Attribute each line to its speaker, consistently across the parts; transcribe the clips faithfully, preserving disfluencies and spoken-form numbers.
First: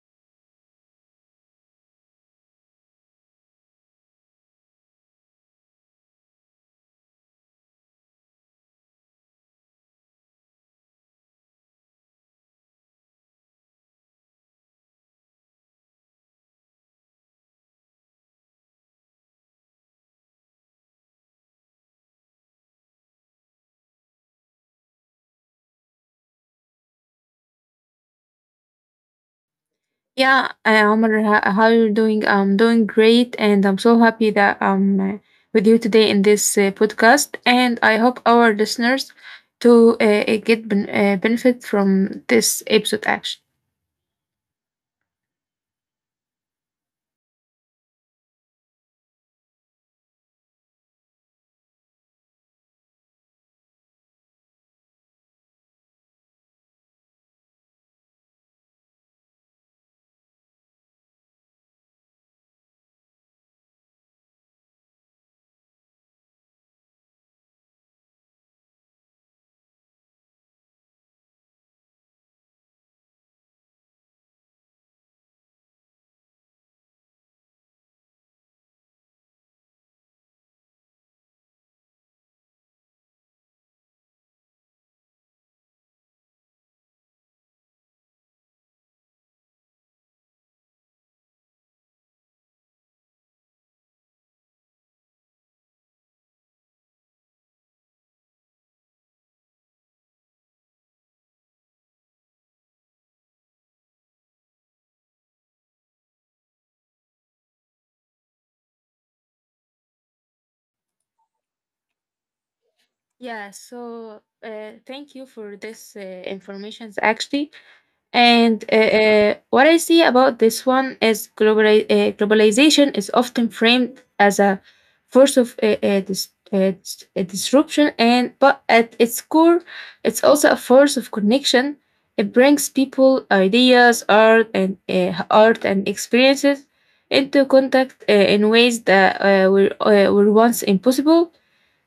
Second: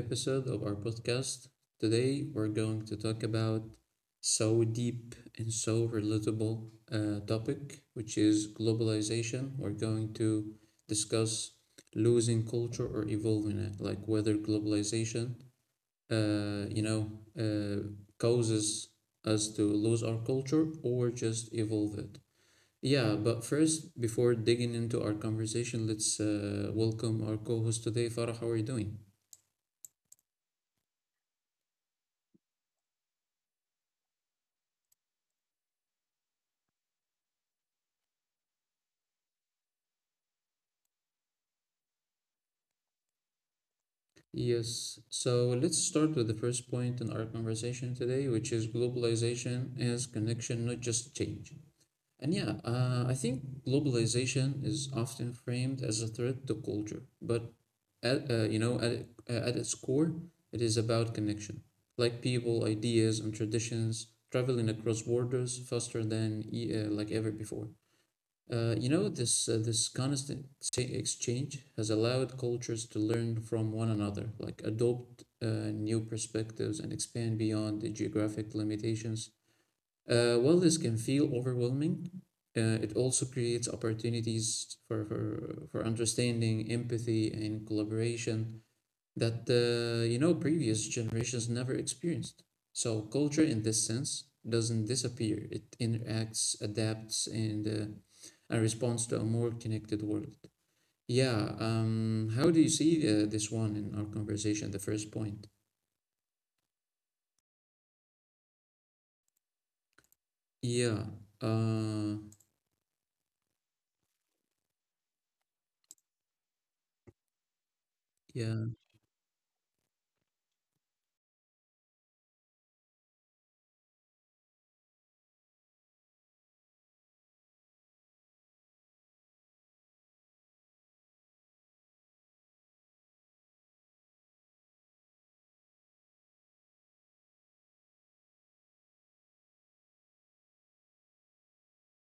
Speaker 1: episode of our podcast. Today, we're going to talk about so deep and so relatable uh, topic, which is globalization. We're going to discuss losing culture or evolving it, like whether globalization, uh, you know, uh, causes us to lose our culture or just evolve it. Yeah, but first, before digging into our conversation, let's uh, welcome our co host today, Farah. How are you doing?
Speaker 2: Yeah, uh, Omar, ho- how you're doing? I'm doing great, and I'm so happy that I'm uh, with you today in this uh, podcast. And I hope our listeners to uh, uh, get ben- uh, benefit from this episode. Actually,
Speaker 1: Yes, so let's start with the first point in our conversation today, which is globalization is connection, not just change. And yeah, uh, I think globalization is often framed as a threat to culture, but at, uh, you know, at, uh, at its core, it is about connection, like people, ideas, and traditions traveling across borders faster than e- uh, like ever before. Uh, you know, this uh, this constant ex- exchange has allowed cultures to learn from one another, like adopt uh, new perspectives and expand beyond the geographic limitations. Uh, while this can feel overwhelming, uh, it also creates opportunities for, for, for understanding, empathy, and collaboration that uh, you know previous generations never experienced. So culture in this sense doesn't disappear. It interacts, adapts, and uh, and responds to a more connected world. Yeah. Um. How do you see uh, this one in our conversation? The first point. Yeah. Uh.
Speaker 2: yeah. So uh, thank you for this uh, information. Actually,
Speaker 1: Yeah.
Speaker 2: And uh, uh, what I see about this one is globali- uh, globalization is often framed as a force of uh, uh, dis- uh, dis- uh, disruption, and but at its core, it's also a force of connection. It brings people, ideas, art, and uh, art and experiences into contact uh, in ways that uh, were uh, were once impossible.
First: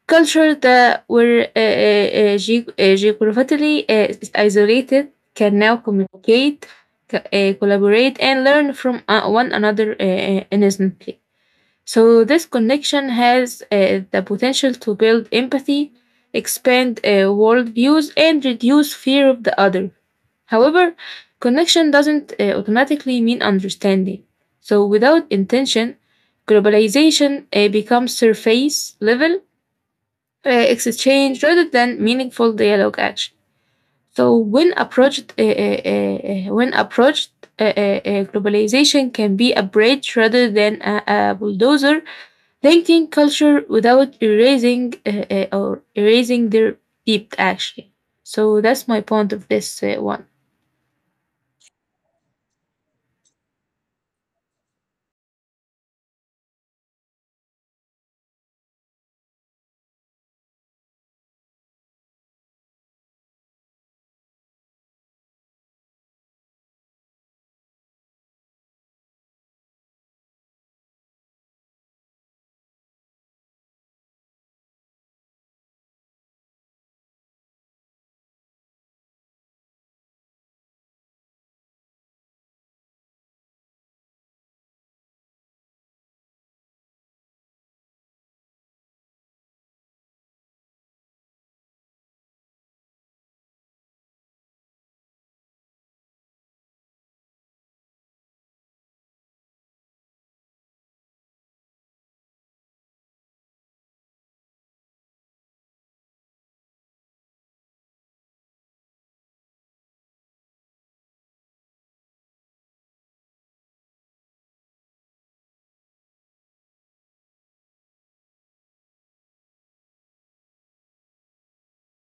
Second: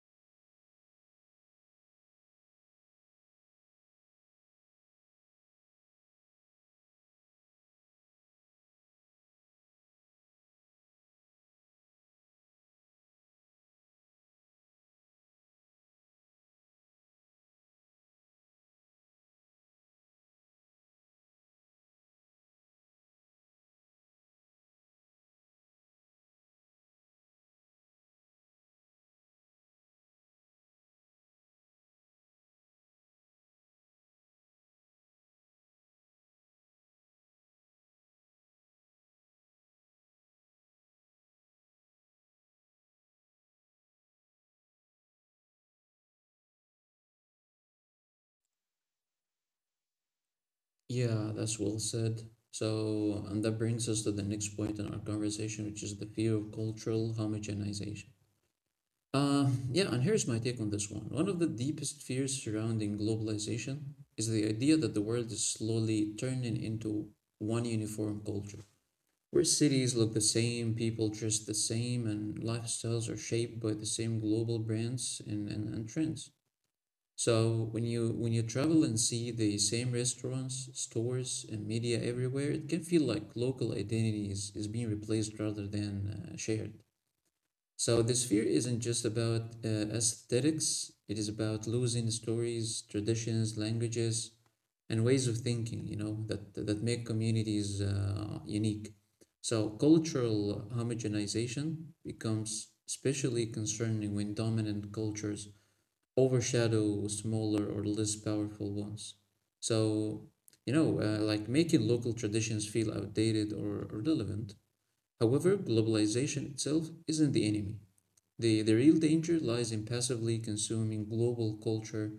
Speaker 2: Cultures that were uh, uh, uh, ge- uh, geographically uh, isolated can now communicate, co- uh, collaborate, and learn from uh, one another uh, uh, instantly. So this connection has uh, the potential to build empathy, expand uh, worldviews, and reduce fear of the other. However, connection doesn't uh, automatically mean understanding. So, without intention, globalization uh, becomes surface level uh, exchange rather than meaningful dialogue action. So when approached, uh, uh, uh, uh, when approached, uh, uh, uh, globalization can be a bridge rather than a, a bulldozer, linking culture without erasing uh, uh, or erasing their deep action. So that's my point of this uh, one.
Speaker 1: Yeah. That's well said. So, and that brings us to the next point in our conversation, which is the fear of cultural homogenization. Uh, yeah, and here's my take on this one. One of the deepest fears surrounding globalization is the idea that the world is slowly turning into one uniform culture, where cities look the same, people dress the same, and lifestyles are shaped by the same global brands and, and, and trends. So when you when you travel and see the same restaurants, stores, and media everywhere, it can feel like local identity is, is being replaced rather than uh, shared. So this fear isn't just about uh, aesthetics, it is about losing stories, traditions, languages, and ways of thinking, you know, that, that make communities uh, unique. So cultural homogenization becomes especially concerning when dominant cultures overshadow smaller or less powerful ones. So, you know, uh, like making local traditions feel outdated or irrelevant. However, globalization itself isn't the enemy. The, the real danger lies in passively consuming global culture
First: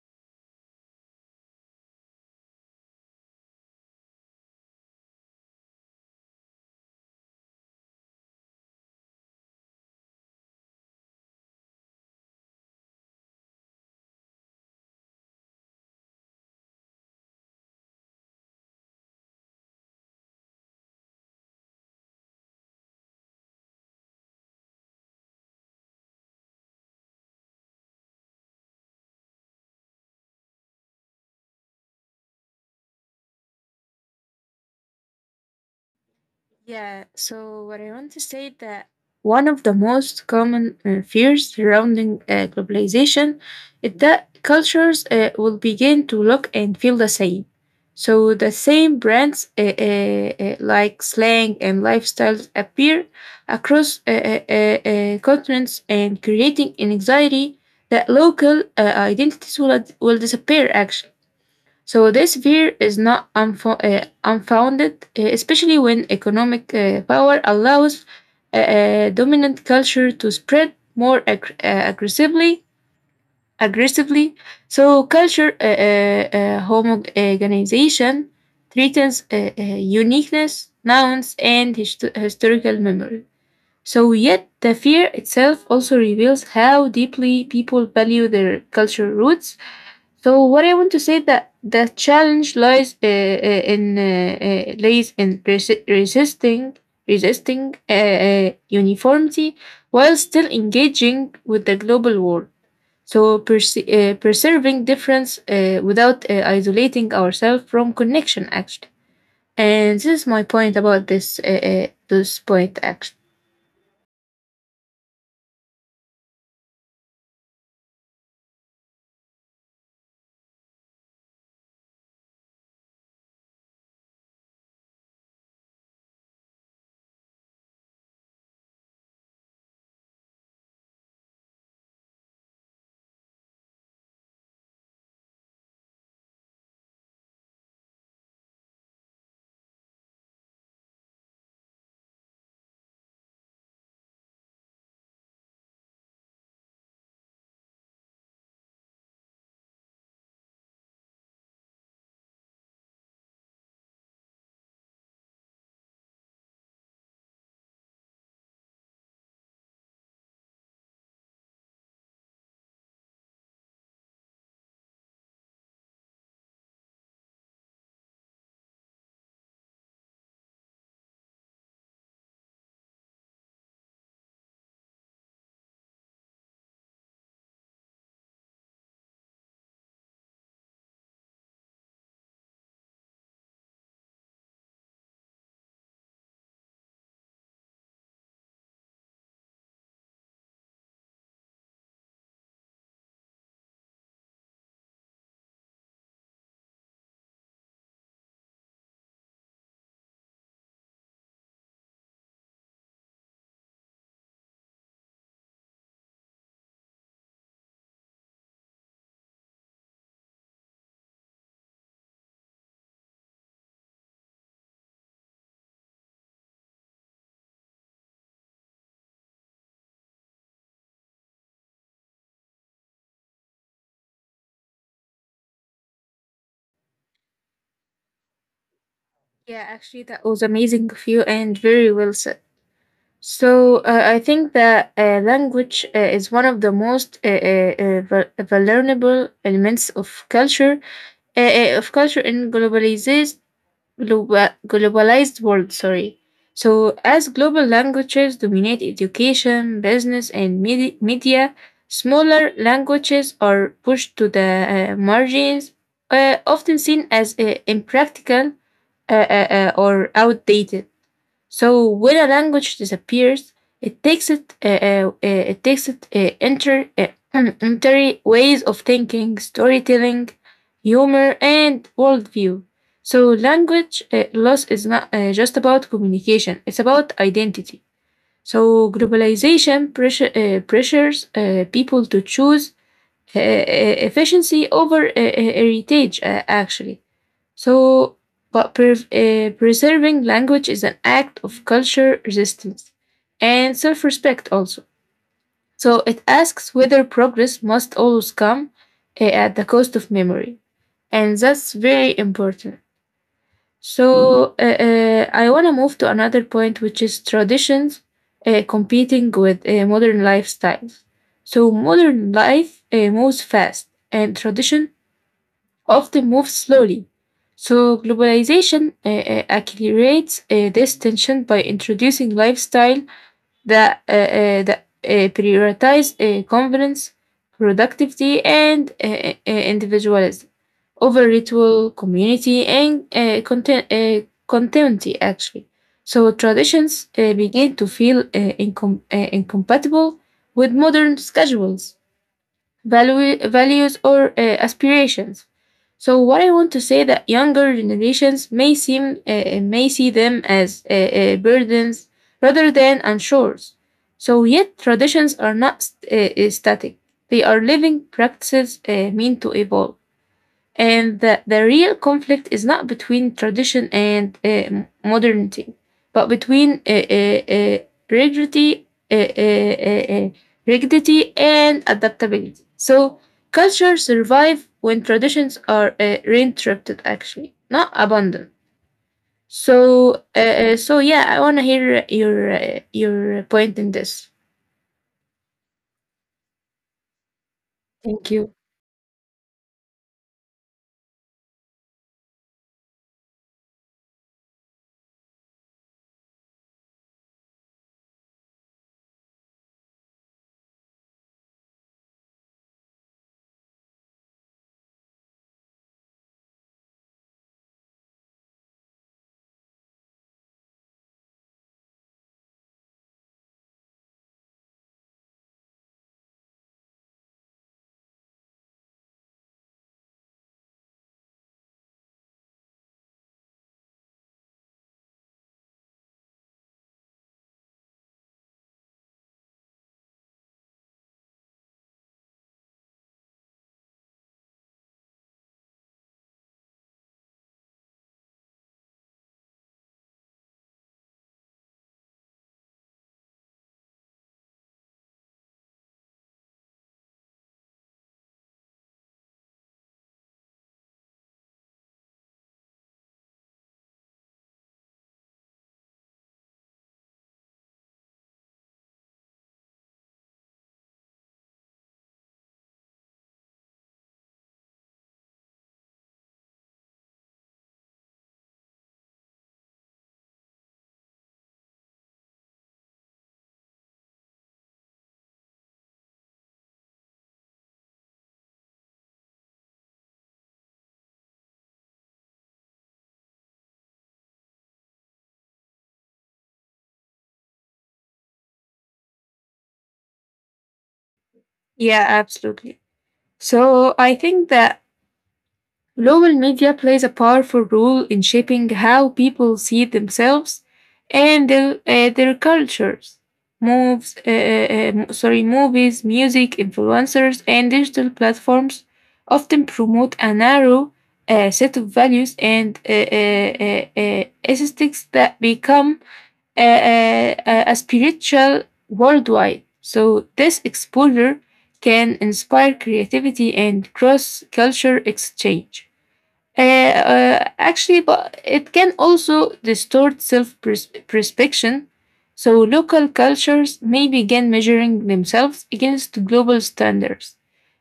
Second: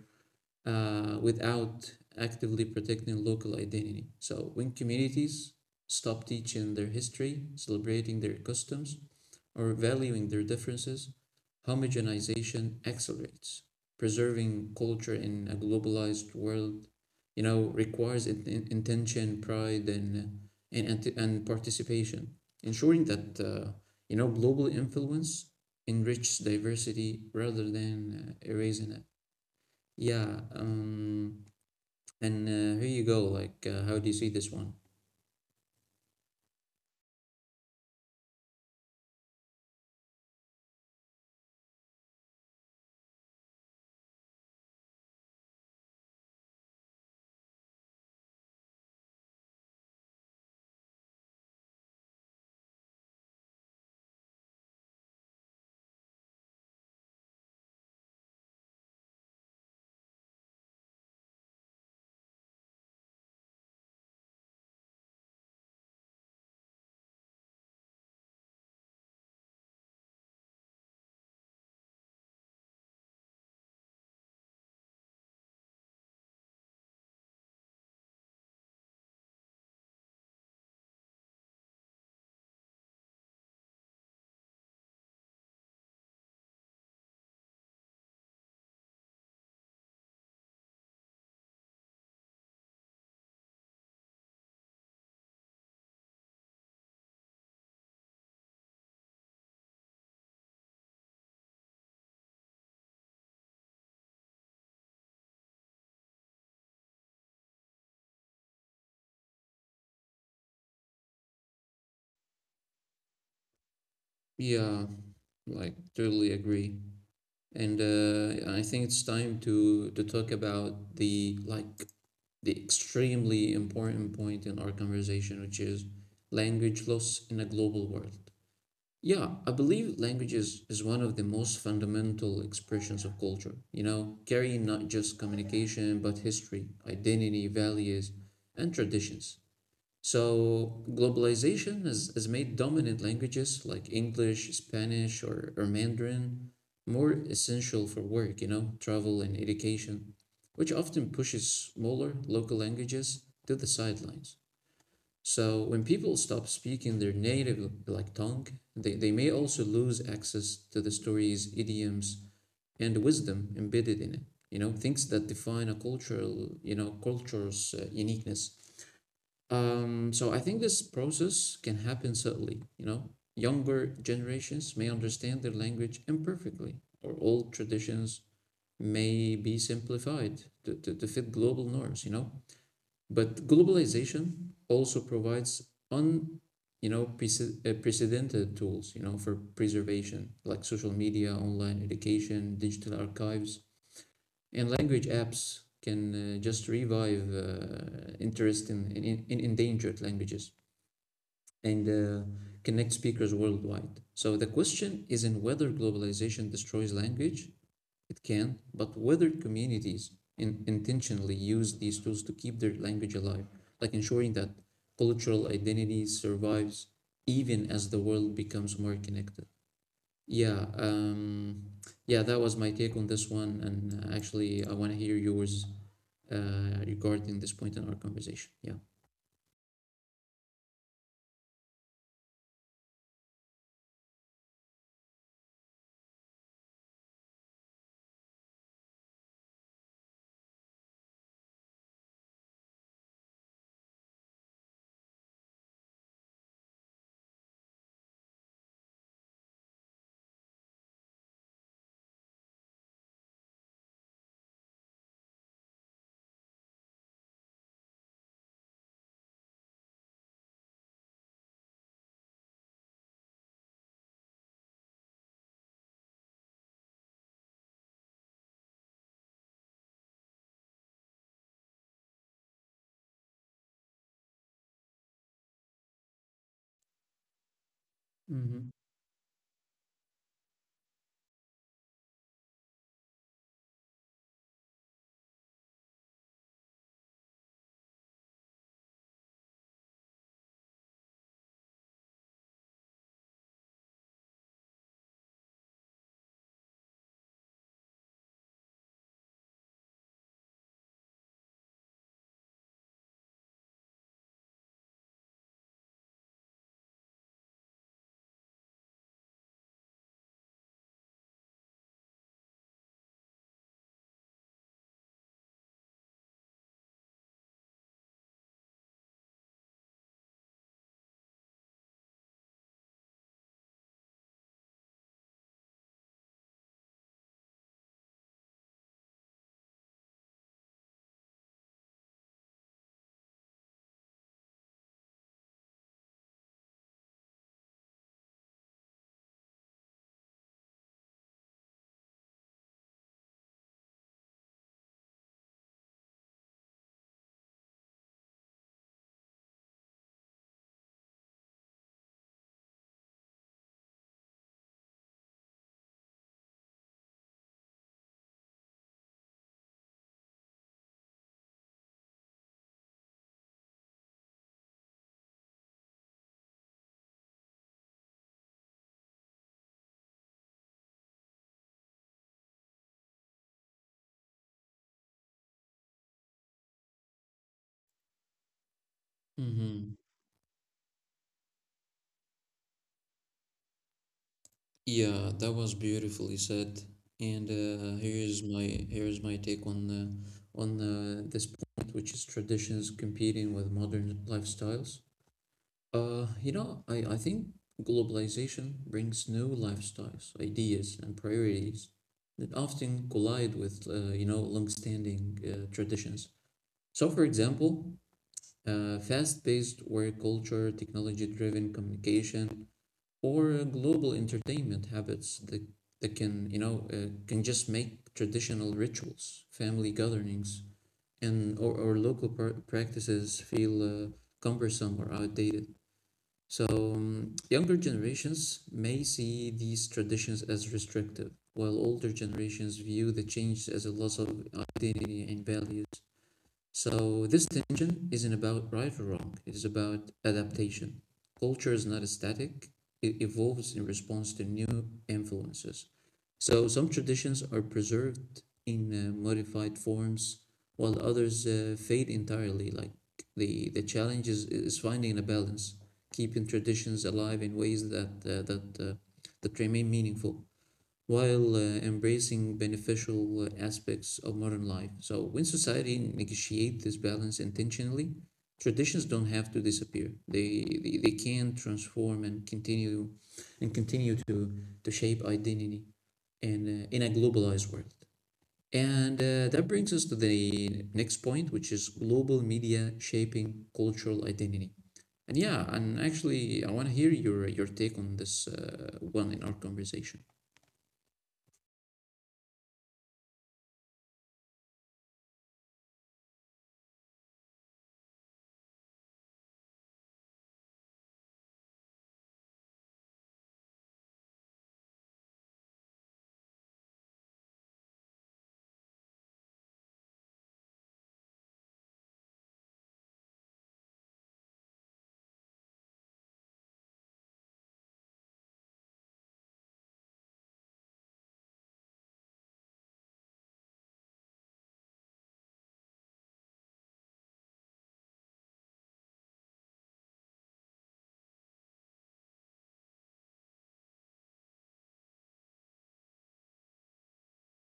Speaker 1: uh, without actively protecting local identity. So, when communities stop teaching their history, celebrating their customs, or valuing their differences, homogenization accelerates. Preserving culture in a globalized world, you know, requires intention, pride, and and and, and participation, ensuring that uh, you know global influence enriches diversity rather than uh, erasing it. Yeah. Um. And uh, here you go. Like, uh, how do you see this one?
Speaker 2: Yeah, so what I want to say that one of the most common uh, fears surrounding uh, globalization is that cultures uh, will begin to look and feel the same. So the same brands uh, uh, uh, like slang and lifestyles appear across uh, uh, uh, uh, continents, and creating an anxiety that local uh, identities will, ad- will disappear, actually. So this fear is not unfo- uh, unfounded, uh, especially when economic uh, power allows uh, uh, dominant culture to spread more ag- uh, aggressively. Aggressively, so culture uh, uh, uh, homogenization threatens uh, uh, uniqueness, nouns, and hist- historical memory. So, yet the fear itself also reveals how deeply people value their cultural roots. So what I want to say that the challenge lies uh, uh, in uh, uh, lies in resi- resisting resisting uh, uh, uniformity while still engaging with the global world. So perse- uh, preserving difference uh, without uh, isolating ourselves from connection, actually. And this is my point about this uh, uh, this point, actually.
Speaker 1: Yeah, like totally agree. And uh, I think it's time to to talk about the like the extremely important point in our conversation, which is language loss in a global world. Yeah, I believe language is, is one of the most fundamental expressions of culture, you know, carrying not just communication, but history, identity, values, and traditions. So globalization has, has made dominant languages like English, Spanish, or, or Mandarin more essential for work, you know, travel and education, which often pushes smaller local languages to the sidelines. So when people stop speaking their native like tongue, they, they may also lose access to the stories, idioms, and wisdom embedded in it, you know, things that define a cultural, you know, culture's uh, uniqueness. Um, so I think this process can happen subtly, you know. Younger generations may understand their language imperfectly, or old traditions may be simplified to, to, to fit global norms, you know. But globalization also provides un, you know, prece- uh, precedented tools, you know, for preservation, like social media, online education, digital archives, and language apps can uh, just revive uh, interest in, in, in endangered languages and uh, connect speakers worldwide. So the question isn't whether globalization destroys language, it can, but whether communities in- intentionally use these tools to keep their language alive, like ensuring that cultural identity survives even as the world becomes more connected. Yeah, um, yeah, that was my take on this one, and uh, actually, I want to hear yours uh, regarding this point in our conversation. Yeah.
Speaker 2: Yeah, actually that was amazing of you and very well said. So uh, I think that uh, language uh, is one of the most uh, uh, uh, vul- vulnerable elements of culture, uh, uh, of culture in globalized global, globalized world. Sorry. So as global languages dominate education, business, and medi- media, smaller languages are pushed to the uh, margins, uh, often seen as uh, impractical uh, uh, uh, or outdated. So when a language disappears, it takes it uh, uh, uh, it takes it uh, enter uh, entry ways of thinking, storytelling, humor, and worldview. So language uh, loss is not uh, just about communication; it's about identity.
Speaker 1: Mm-hmm.
Speaker 2: So globalization pressure, uh, pressures uh, people to choose uh, uh, efficiency over uh, uh, heritage, uh, actually. So, but pre- eh, preserving language is an act of culture resistance and self respect also. So, it asks whether progress must always come eh, at the cost of memory. And that's very important. So, eh, eh, I want to move to another point, which is traditions eh, competing with eh, modern lifestyles. So, modern life eh, moves fast, and tradition often move slowly. So, globalization uh, uh, accelerates uh, this tension by introducing lifestyle that, uh, uh, that uh, prioritize uh, convenience, productivity, and uh, uh, uh, individualism over ritual, community, and uh, content, uh, continuity, actually. So, traditions uh, begin to feel uh, incom- uh, incompatible with modern schedules, value, values, or uh, aspirations. So what I want to say that younger generations may seem uh, uh, may see them as uh, uh, burdens rather than anchors. So yet traditions are not st- uh, uh, static; they are living practices uh, meant to evolve. And the, the real conflict is not between tradition and uh, modernity, but between uh, uh, uh, rigidity, uh, uh, uh, uh, rigidity and adaptability. So cultures survive when traditions are uh, reinterrupted, actually, not abandoned.
Speaker 1: Mm-hmm.
Speaker 2: So, uh, uh, so yeah, I want to hear your uh, your point in this.
Speaker 1: Yeah, that was beautifully said. And uh,
Speaker 2: Thank
Speaker 1: here's
Speaker 2: you.
Speaker 1: my here's my take on uh, on uh, this point, which is traditions competing with modern lifestyles. Uh, you know, I, I think globalization brings new lifestyles, ideas, and priorities that often collide with uh, you know long-standing uh, traditions. So, for example, uh, fast-paced work culture, technology-driven communication, or global entertainment habits that, that can you know uh, can just make traditional rituals family gatherings and or, or local pr- practices feel uh, cumbersome or outdated so um, younger generations may see these traditions as restrictive while older generations view the change as a loss of identity and values so this tension isn't about right or wrong. It is about adaptation. Culture is not static. It evolves in response to new influences. So some traditions are preserved in uh, modified forms, while others uh, fade entirely. Like the the challenge is, is finding a balance, keeping traditions alive in ways that uh, that uh, that remain meaningful while uh, embracing beneficial uh, aspects of modern life. So when society negotiate this balance intentionally, traditions don't have to disappear. They, they, they can transform and continue and continue to, to shape identity in, uh, in a globalized world. And uh, that brings us to the next point, which is global media shaping cultural identity. And yeah, and actually, I want to hear your your take on this uh, one in our conversation.
Speaker 2: Yeah, absolutely. So I think that global media plays a powerful role in shaping how people see themselves and their, uh, their cultures. Moves, uh, uh, uh, sorry, Movies, music, influencers, and digital platforms often promote a narrow uh, set of values and uh, uh, uh, uh, aesthetics that become uh, uh, uh, a spiritual worldwide. So this exposure can inspire creativity and cross-culture exchange. Uh, uh, actually, but it can also distort self perception. So local cultures may begin measuring themselves against global standards,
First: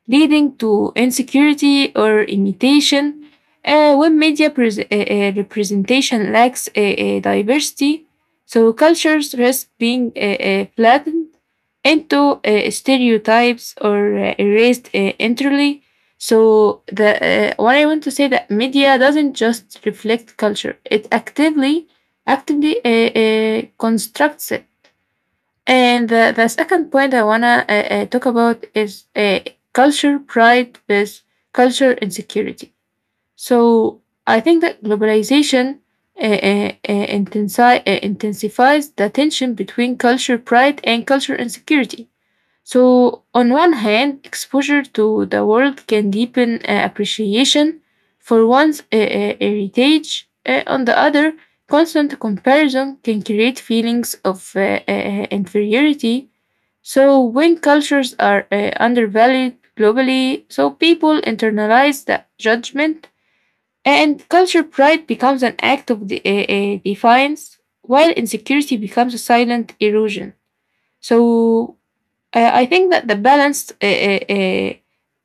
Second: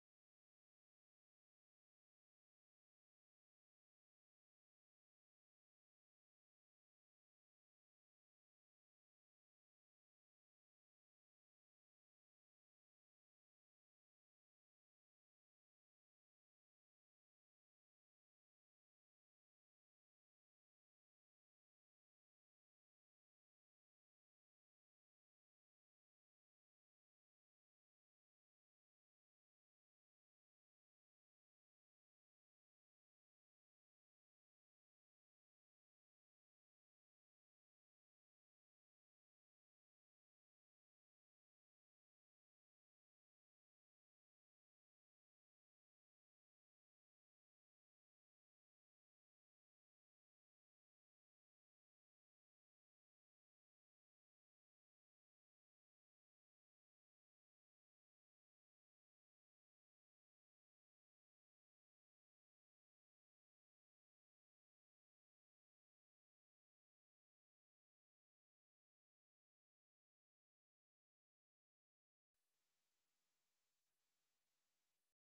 Speaker 2: leading to insecurity or imitation. Uh, when media pres- uh, uh, representation lacks uh, uh, diversity, so cultures risk being uh, uh, flattened into uh, stereotypes or uh, erased uh, entirely. So the uh, what I want to say that media doesn't just reflect culture; it actively actively uh, uh, constructs it. And the, the second point I wanna uh, uh, talk about is uh, culture pride with culture insecurity. So I think that globalization uh, uh, uh, intensi- uh, intensifies the tension between culture pride and culture insecurity. So, on one hand, exposure to the world can deepen uh, appreciation for one's uh, uh, heritage. Uh, on the other, constant comparison can create feelings of uh, uh, inferiority. So, when cultures are uh, undervalued globally, so people internalize the judgment, and culture pride becomes an act of de- uh, uh, defiance, while insecurity becomes a silent erosion. So, uh, I think that the balance uh, uh, uh,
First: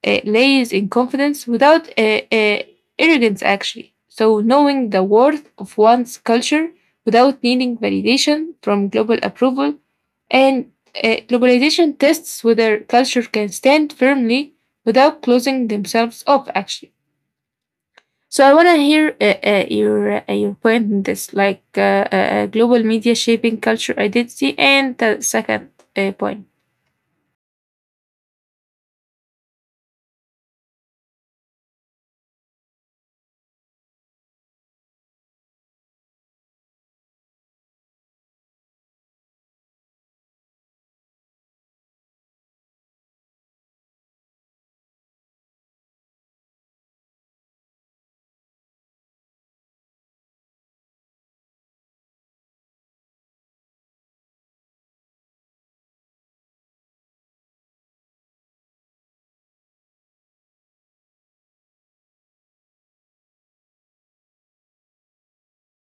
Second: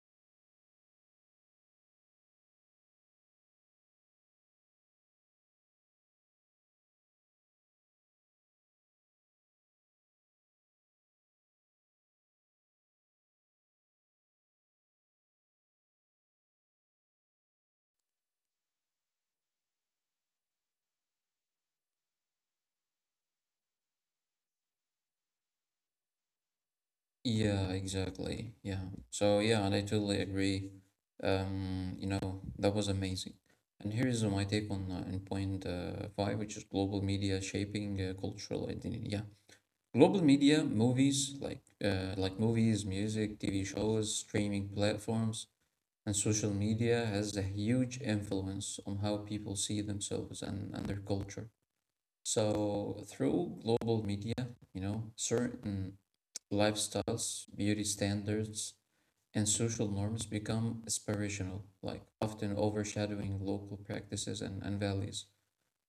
Speaker 2: uh, lays in confidence without uh, uh, arrogance, actually. So, knowing the worth of one's culture without needing validation from global approval. And uh, globalization tests whether culture can stand firmly without closing themselves off, actually. So, I want to hear uh, uh, your, uh, your point in this, like uh, uh, uh, global media shaping culture identity, and the second uh, point.
Speaker 1: Yeah, exactly. Yeah. So yeah, and I totally agree. Um, you know, that was amazing. And here is my take on uh, on point uh, five, which is global media shaping uh, cultural identity. Yeah, global media, movies like uh, like movies, music, T V shows, streaming platforms, and social media has a huge influence on how people see themselves and, and their culture. So through global media, you know, certain lifestyles, beauty standards, and social norms become aspirational, like often overshadowing local practices and, and values.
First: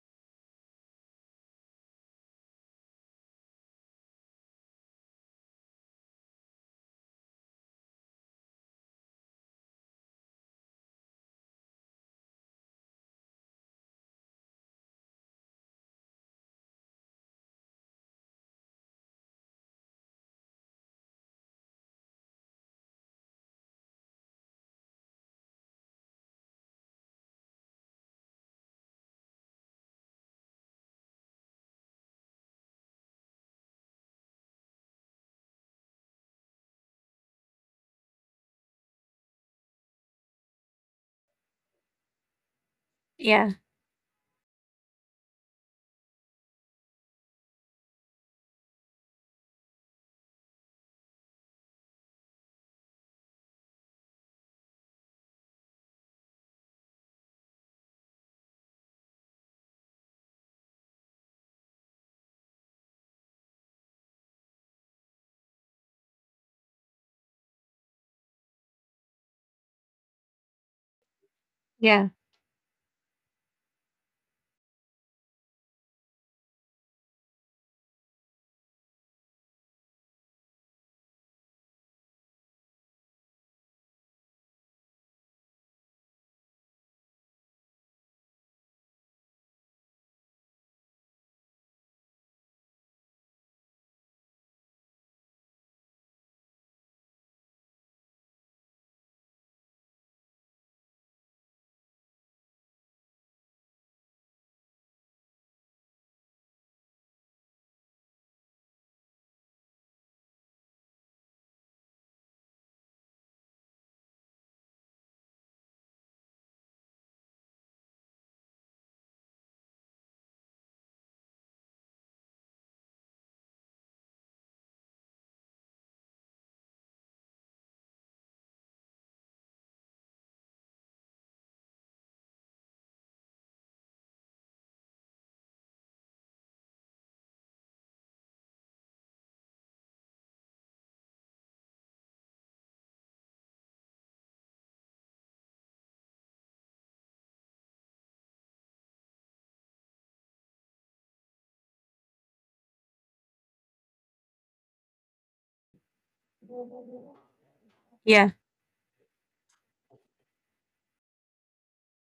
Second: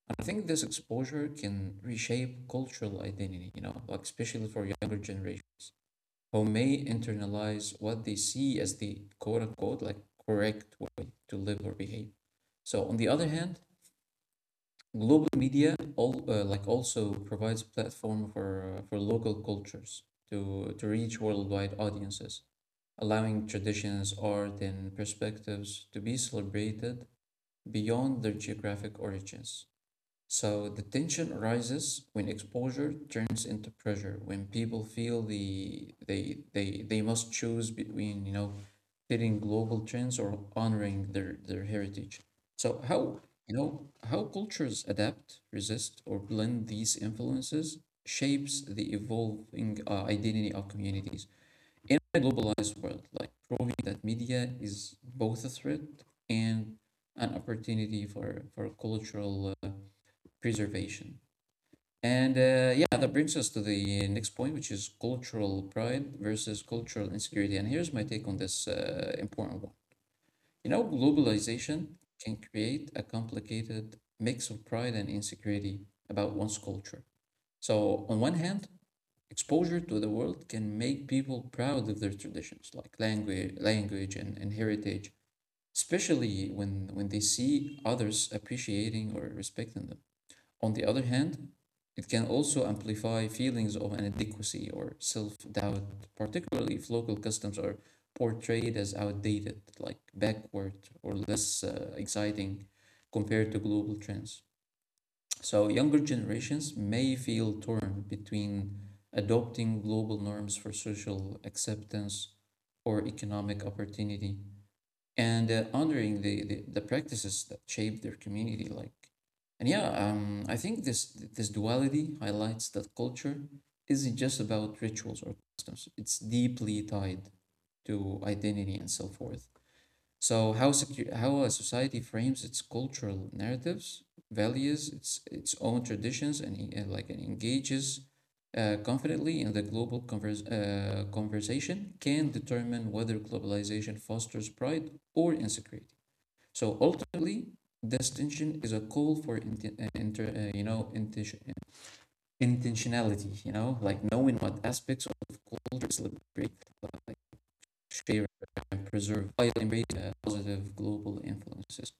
Speaker 1: And I think this exposure can reshape cultural identity, you know, like especially for younger generations who may internalize what they see as the quote unquote like correct way to live or behave. So on the other hand, global media all uh, like also provides platform for uh, for local cultures to to reach worldwide audiences, allowing traditions, art, and perspectives to be celebrated beyond their geographic origins. So the tension arises when exposure turns into pressure, when people feel the they they they must choose between, you know, fitting global trends or honoring their their heritage. So how,
Speaker 2: Yeah,
Speaker 1: you know, how cultures adapt, resist, or blend these influences shapes the evolving uh, identity of communities in a globalized world, like proving that media is both a threat and an opportunity for for cultural uh, preservation. And uh, yeah, that brings us to the next point, which is cultural pride versus cultural insecurity. And here's my take on this uh, important one. You know, globalization
Speaker 2: yeah,
Speaker 1: can create a complicated mix of pride and insecurity about one's culture. So, on one hand, exposure to the world can make people proud of their traditions, like language, language and, and heritage, especially when, when they see others appreciating or respecting them. On the other hand, it can also amplify feelings of inadequacy or self-doubt, particularly if local customs are portrayed as outdated, like backward or less uh, exciting compared to global trends. So younger generations may feel torn between adopting global norms for social acceptance or economic opportunity, and uh, honoring the, the the practices that shape their community like and yeah um I think this this duality highlights that culture isn't just about rituals or customs it's deeply tied to identity and self-worth so how secu- how a society frames its cultural narratives, values its its own traditions, and, en- and like and engages uh, confidently in the global convers- uh, conversation can determine whether globalization fosters pride or insecurity. So ultimately, this tension is a call for inten- uh, inter- uh, you know intention intentionality. You know, like knowing what aspects of culture celebrate, like share
Speaker 2: yeah.
Speaker 1: and preserve while embracing uh, positive global influences.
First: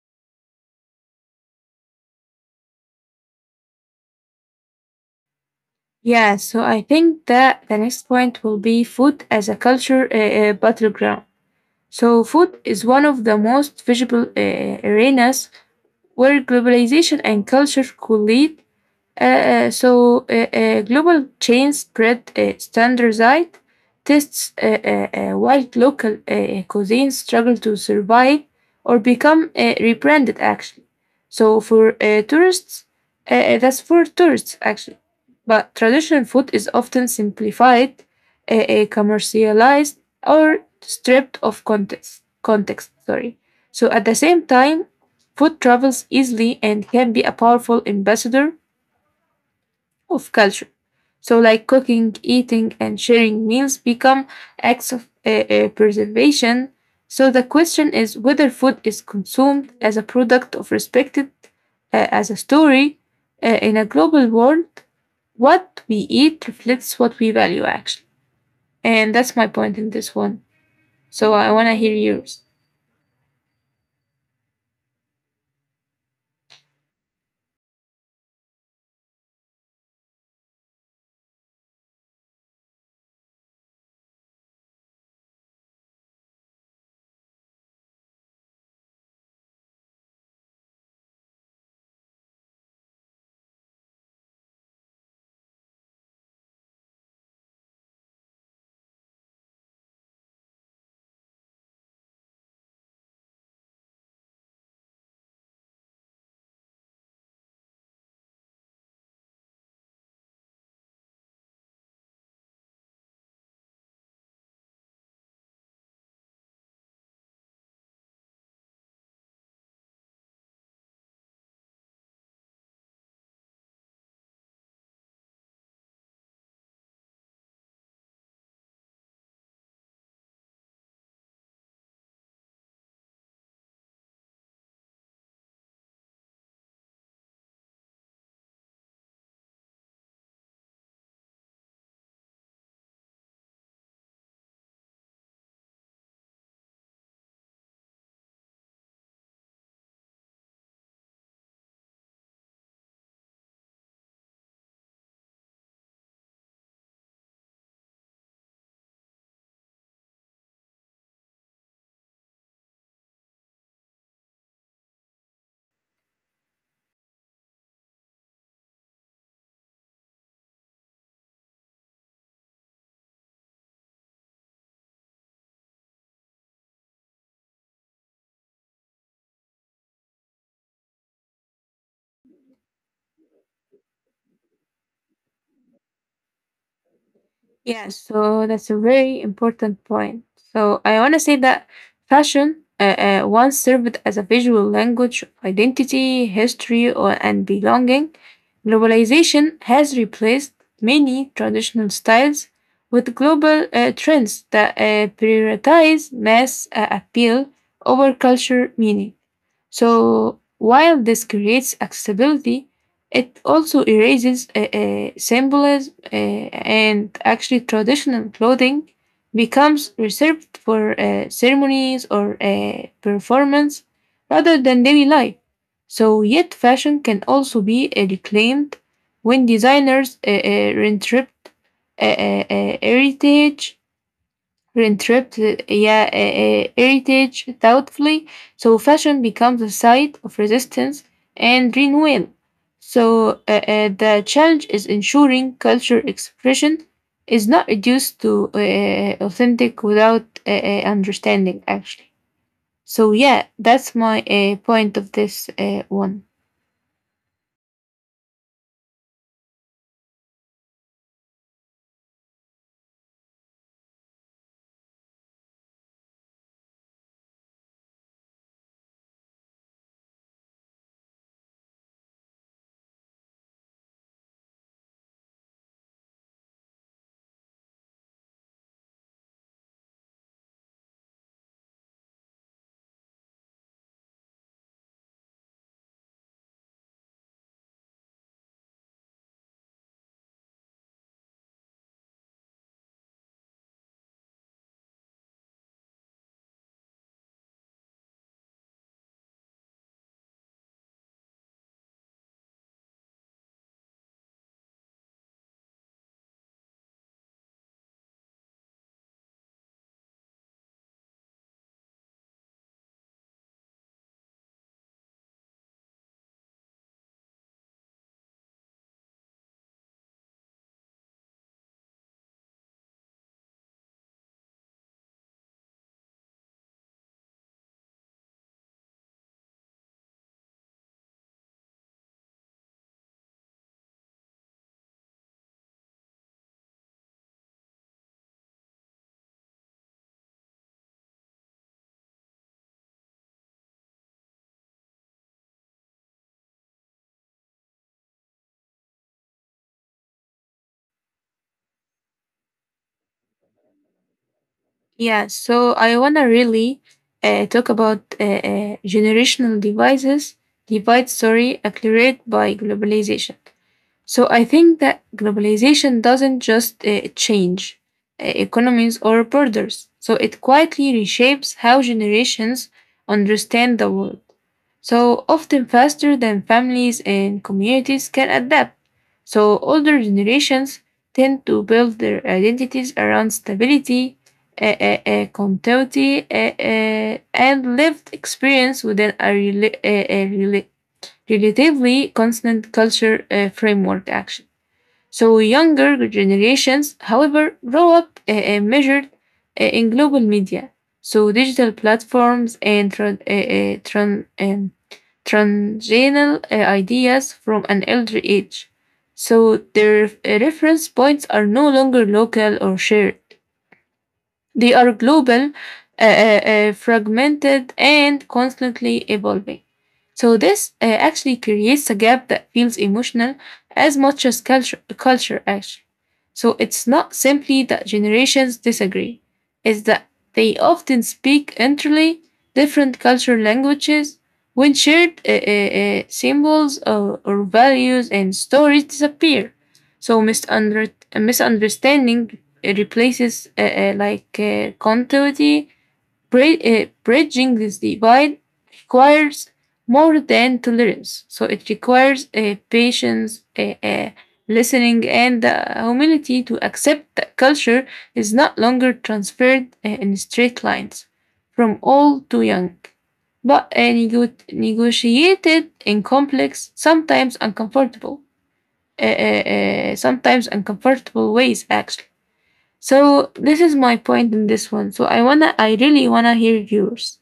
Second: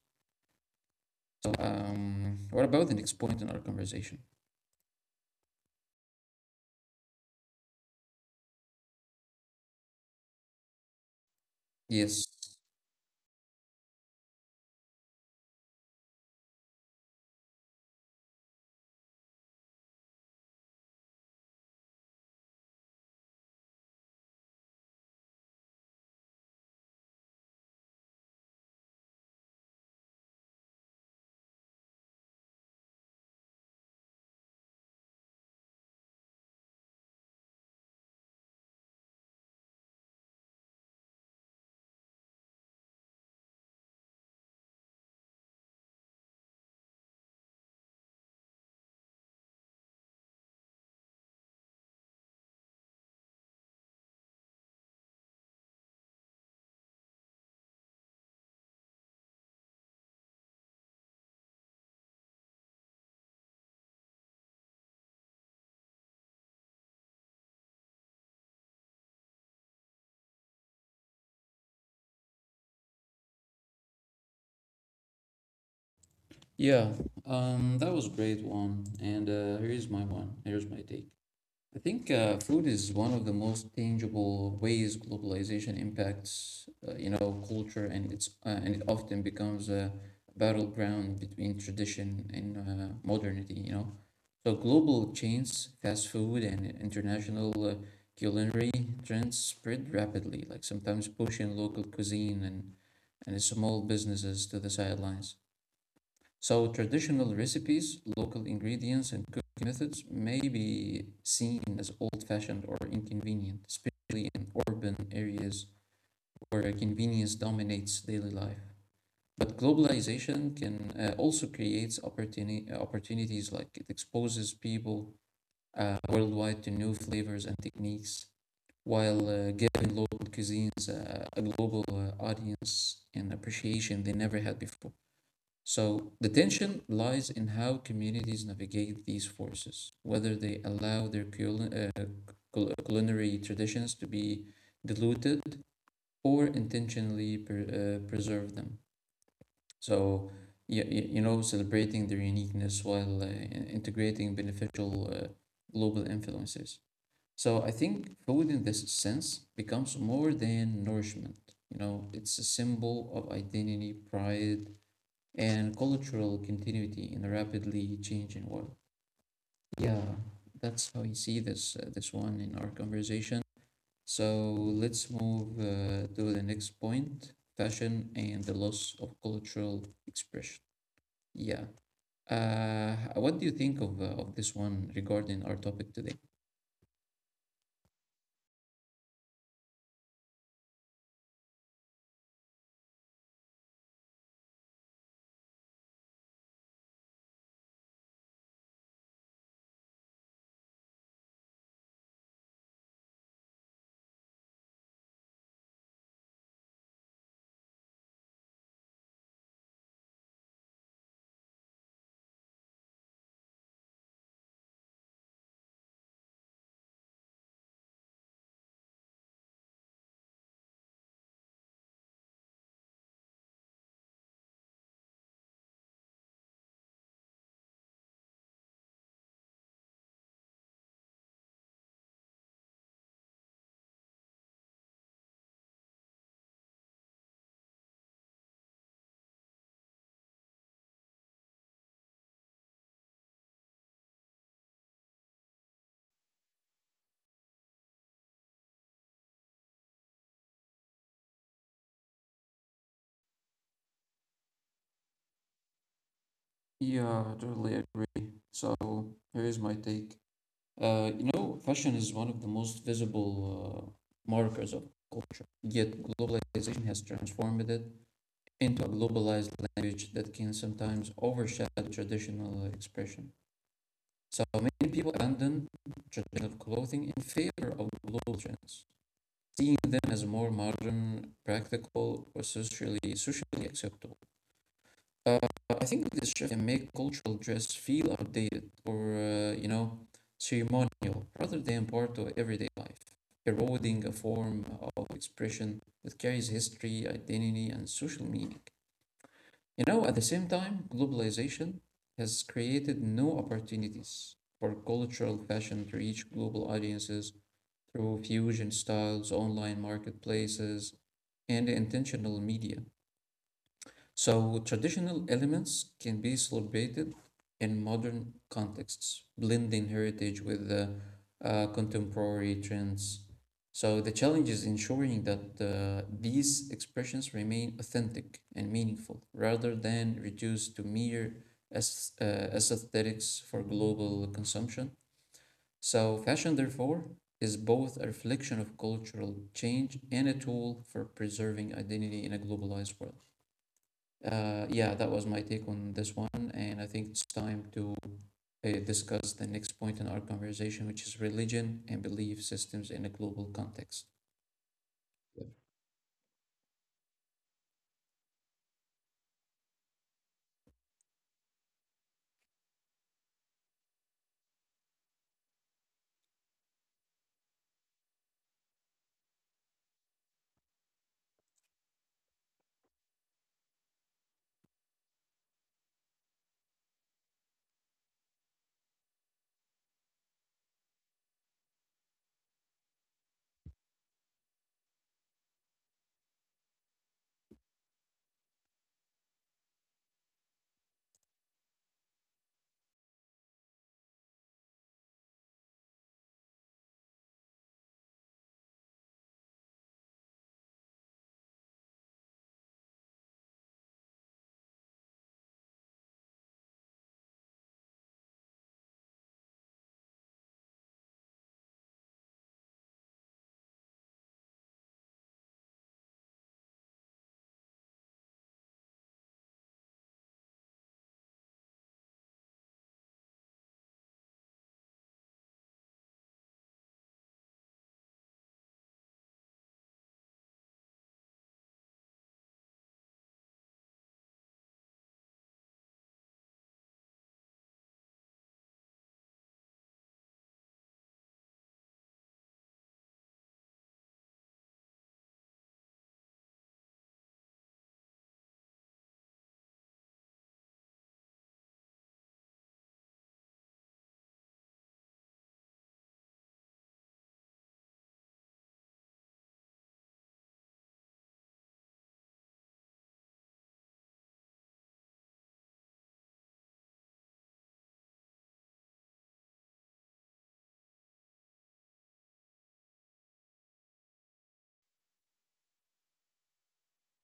Speaker 1: So, um, what about the next point in our conversation?
Speaker 2: Yeah, so I think that the next point will be food as a culture uh, uh, battleground. So,
Speaker 1: Yes.
Speaker 2: food is one of the most visible uh, arenas where globalization and culture collide, uh, uh, so uh, uh, global chain spread uh, standardized tests uh, uh, uh, while local uh, uh, cuisines struggle to survive or become uh, rebranded, actually. So for uh, tourists, uh, uh, that's for tourists, actually. But traditional food is often simplified, uh, uh, commercialized, or stripped of context context. Sorry. So at the same time, food travels easily and can be a powerful ambassador of culture. So, like cooking, eating, and sharing meals become acts of uh, uh, preservation. So, the question is whether food is consumed as a product of respected uh, as a story uh, in a global world. What we eat reflects what we value, actually. And that's my point in this one. So, I want to hear yours.
Speaker 1: Yeah, um, that was a great one. And uh, here's my one. Here's my take. I think uh, food is one of the most tangible ways globalization impacts, uh, you know, culture, and it's uh, and it often becomes a battleground between tradition and uh, modernity. You know, so global chains, fast food, and international uh, culinary trends spread rapidly, like sometimes pushing local cuisine and and small businesses to the sidelines. So traditional recipes, local ingredients, and cooking methods may be seen as old-fashioned or inconvenient, especially in urban areas where convenience dominates daily life. But globalization can uh, also creates opportuni- uh, opportunities, like it exposes people uh, worldwide to new flavors and techniques while uh, giving local cuisines uh, a global uh, audience and appreciation they never had before. So the tension lies in how communities navigate these forces, whether they allow their cul- uh, culinary traditions to be diluted or intentionally per- uh, preserve them. So, you, you know, celebrating their uniqueness while uh, integrating beneficial uh, global influences. So I think food in this sense becomes more than nourishment. You know, it's a symbol of identity, pride, and cultural continuity in a rapidly changing world. Yeah, that's how you see this uh, this one in our conversation. So let's move uh, to the next point: fashion and the loss of cultural expression. Yeah. Uh, what do you think of uh, of this one regarding our topic today?
Speaker 2: Yeah, so that's a very important point. So I want to say that fashion uh, uh, once served as a visual language of identity, history, or, and belonging. Globalization has replaced many traditional styles with global uh, trends that uh, prioritize mass uh, appeal over culture meaning. So while this creates accessibility, it also erases uh, uh, symbolism. Uh, and actually traditional clothing becomes reserved for uh, ceremonies or uh, performance rather than daily life. So, yet fashion can also be uh, reclaimed when designers uh, uh, reinterpret uh, uh, uh, heritage reinterpreted yeah, uh, uh, heritage doubtfully, so fashion becomes a site of resistance and renewal. So uh, uh, the challenge is ensuring culture expression is not reduced to uh, uh, authentic without uh, uh, understanding, actually. So yeah, that's my uh, point of this uh, one.
Speaker 1: Yeah, I totally agree. So here's my take. Uh, you know, fashion is one of the most visible uh, markers of culture, yet globalization has transformed it into a globalized language that can sometimes overshadow traditional expression. So many people abandon traditional clothing in favor of global trends, seeing them as more modern, practical, or socially socially acceptable. Uh, I think this shift can make cultural dress feel outdated or, uh, you know, ceremonial rather than part of everyday life, eroding a form of expression that carries history, identity, and social meaning. You know, at the same time, globalization has created new opportunities for cultural fashion to reach global audiences through fusion styles, online marketplaces, and intentional media. So traditional elements can be celebrated in modern contexts, blending heritage with the uh, contemporary trends. So the challenge is ensuring that uh, these expressions remain authentic and meaningful, rather than reduced to mere as, uh, aesthetics for global consumption. So fashion, therefore, is both a reflection of cultural change and a tool for preserving identity in a globalized world. Uh, yeah, that was my take on this one, and I think it's time to uh, discuss the next point in our conversation, which is religion and belief systems in a global context.
Speaker 2: Yeah, so I wanna really uh, talk about uh, uh, generational devices, divides, sorry, accelerated by globalization. So I think that globalization doesn't just uh, change uh, economies or borders. So it quietly reshapes how generations understand the world, so often faster than families and communities can adapt. So older generations tend to build their identities around stability, uh, uh, uh, continuity, uh, uh, and lived experience within a, rela- uh, a rela- relatively constant culture uh, framework action. So younger generations, however, grow up uh, uh, measured uh, in global media. So digital platforms and tra- uh, uh, tran- um, transgenal uh, ideas from an elder age. So their uh, reference points are no longer local or shared. They are global, uh, uh, uh, fragmented, and constantly evolving. So, this uh, actually creates a gap that feels emotional as much as culture, culture, actually. So, it's not simply that generations disagree, it's that they often speak entirely different cultural languages when shared uh, uh, uh, symbols or, or values and stories disappear. So, misunder- misunderstanding it replaces uh, uh, like uh, continuity. Bri- uh, bridging this divide requires more than tolerance. So it requires uh, patience, uh, uh, listening, and uh, humility to accept that culture is not longer transferred uh, in straight lines from old to young, but uh, nego- negotiated in complex, sometimes uncomfortable, uh, uh, uh, sometimes uncomfortable ways, actually. So this is my point in this one. So I wanna, I really wanna hear yours.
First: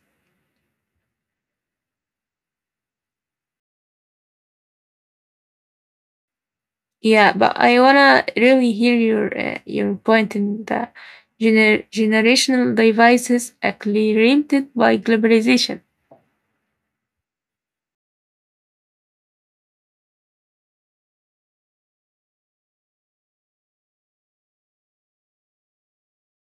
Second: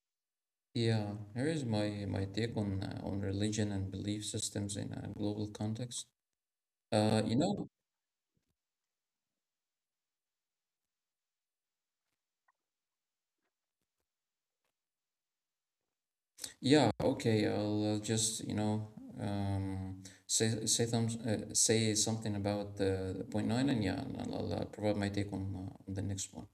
Speaker 1: Yeah, here is my my take on uh, on religion and belief systems in a global context. Uh,
Speaker 2: Yeah,
Speaker 1: you
Speaker 2: but
Speaker 1: know,
Speaker 2: I wanna really hear your uh, your point in the gener- generational devices accelerated by globalization.
Speaker 1: yeah, okay, I'll uh, just, you know, um, say say some uh, say something about the point nine, and yeah, and I'll, I'll uh, provide my take on uh, on the next one.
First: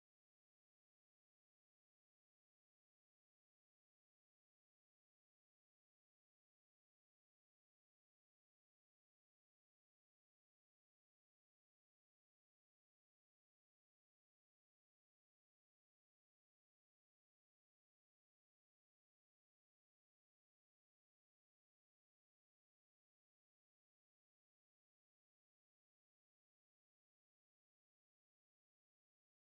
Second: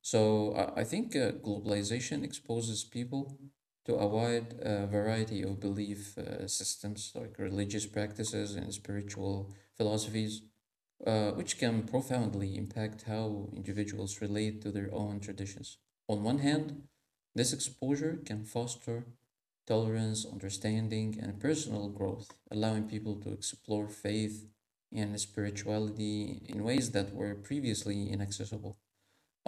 Speaker 1: So I I think uh, globalization exposes people to a wide uh, variety of belief uh, systems, like religious practices and spiritual philosophies, uh, which can profoundly impact how individuals relate to their own traditions. On one hand, this exposure can foster tolerance, understanding, and personal growth, allowing people to explore faith and spirituality in ways that were previously inaccessible.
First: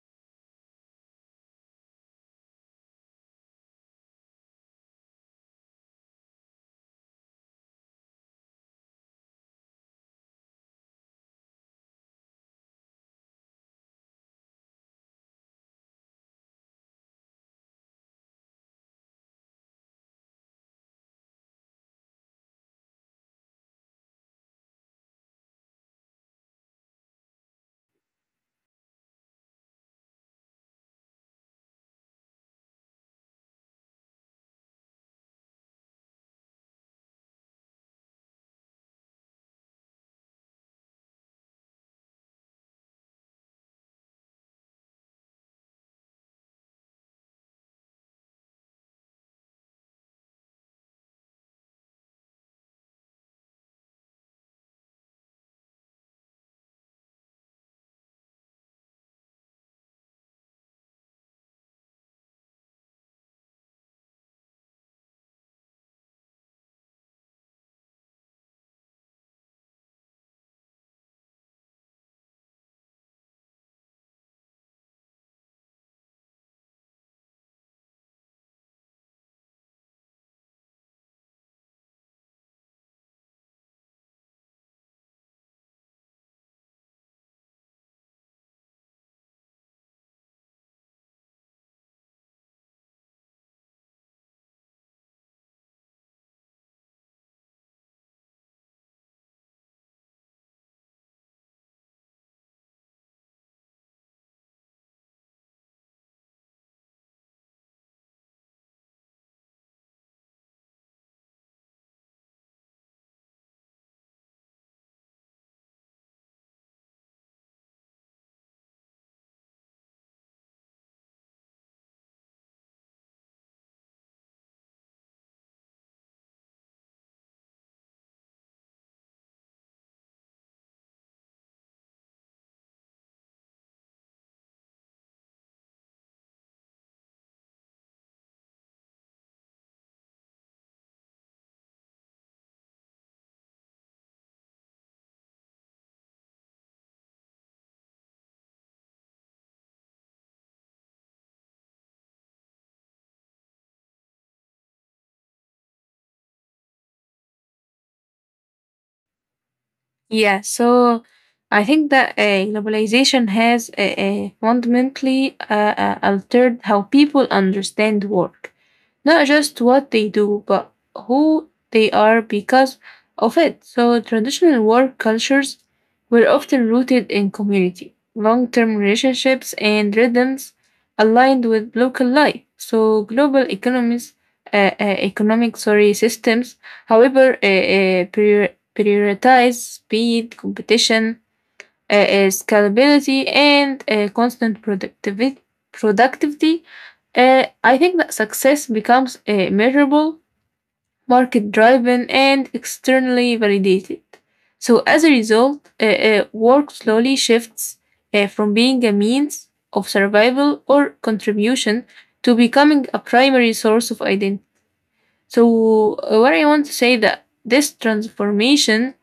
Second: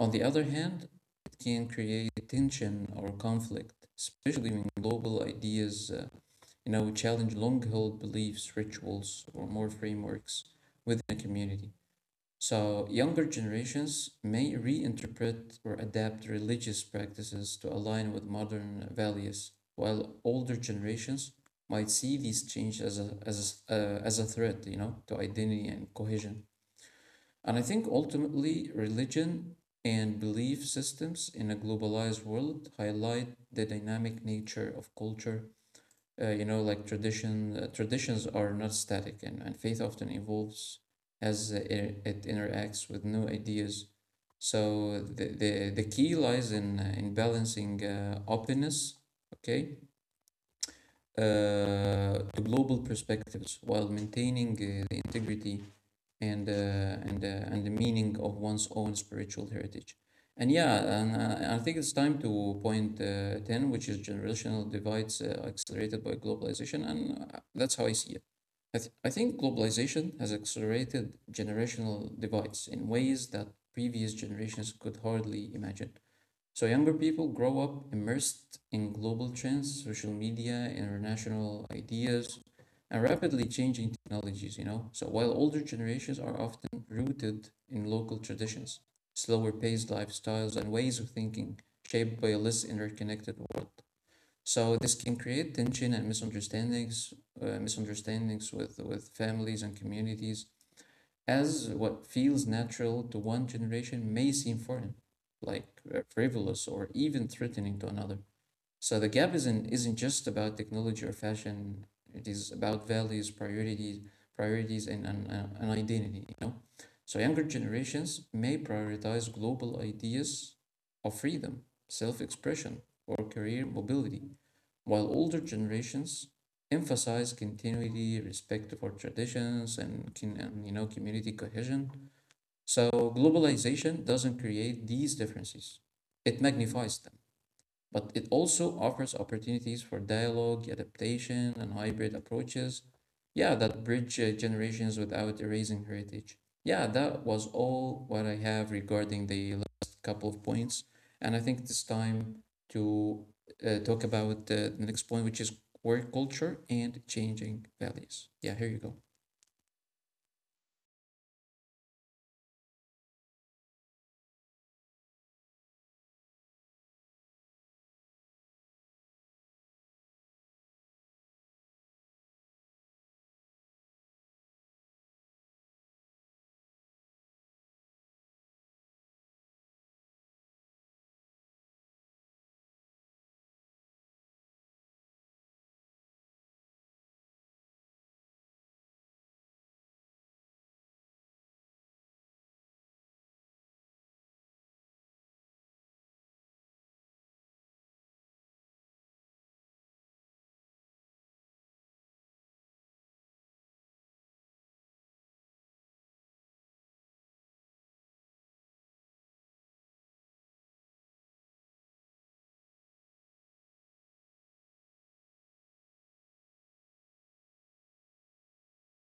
Speaker 1: On the other hand, it can create tension or conflict, especially when global ideas, uh, you know, challenge long-held beliefs, rituals, or more frameworks within a community. So younger generations may reinterpret or adapt religious practices to align with modern values, while older generations might see these changes as a, as a, uh, as a threat, you know, to identity and cohesion. And I think ultimately, religion and belief systems in a globalized world highlight the dynamic nature of culture. Uh, you know, like tradition, uh, traditions are not static, and, and faith often evolves as uh, it, it interacts with new ideas. So the, the, the key lies in, uh, in balancing uh, openness, okay, uh, to global perspectives while maintaining uh, the integrity and uh, and uh, and the meaning of one's own spiritual heritage. And yeah, and uh, I think it's time to point uh, ten, which is generational divides uh, accelerated by globalization. And uh, that's how I see it. I, th- I think globalization has accelerated generational divides in ways that previous generations could hardly imagine. So younger people grow up immersed in global trends, social media, international ideas, and rapidly changing technologies, you know. So while older generations are often rooted in local traditions, slower paced lifestyles and ways of thinking shaped by a less interconnected world. So this can create tension and misunderstandings, uh, misunderstandings with, with families and communities, as what feels natural to one generation may seem foreign, like uh, frivolous or even threatening to another. So the gap isn't isn't just about technology or fashion. It is about values, priorities, priorities, and an, uh, an identity. You know, so younger generations may prioritize global ideas of freedom, self-expression, or career mobility while older generations emphasize continuity, respect for traditions, and, con- and you know community cohesion. So globalization doesn't create these differences; it magnifies them, but it also offers opportunities for dialogue, adaptation, and hybrid approaches. Yeah, that bridge uh, generations without erasing heritage. Yeah, that was all what I have regarding the last couple of points. And I think it's time to uh, talk about the next point, which is work culture and changing values. Yeah, here you go.
Speaker 2: Yeah, so I think that uh, globalization has uh, uh, fundamentally uh, uh, altered how people understand work, not just what they do, but who they are because of it. So, traditional work cultures were often rooted in community, long term relationships, and rhythms aligned with local life. So, global economies, uh, uh, economic sorry, systems, however, uh, uh, prior- prioritize speed, competition, uh, uh, scalability, and uh, constant productivi- productivity. uh, I think that success becomes uh, measurable, market driven, and externally validated. So, as a result, uh, uh, work slowly shifts uh, from being a means of survival or contribution to becoming a primary source of identity. So, uh, what I want to say that this transformation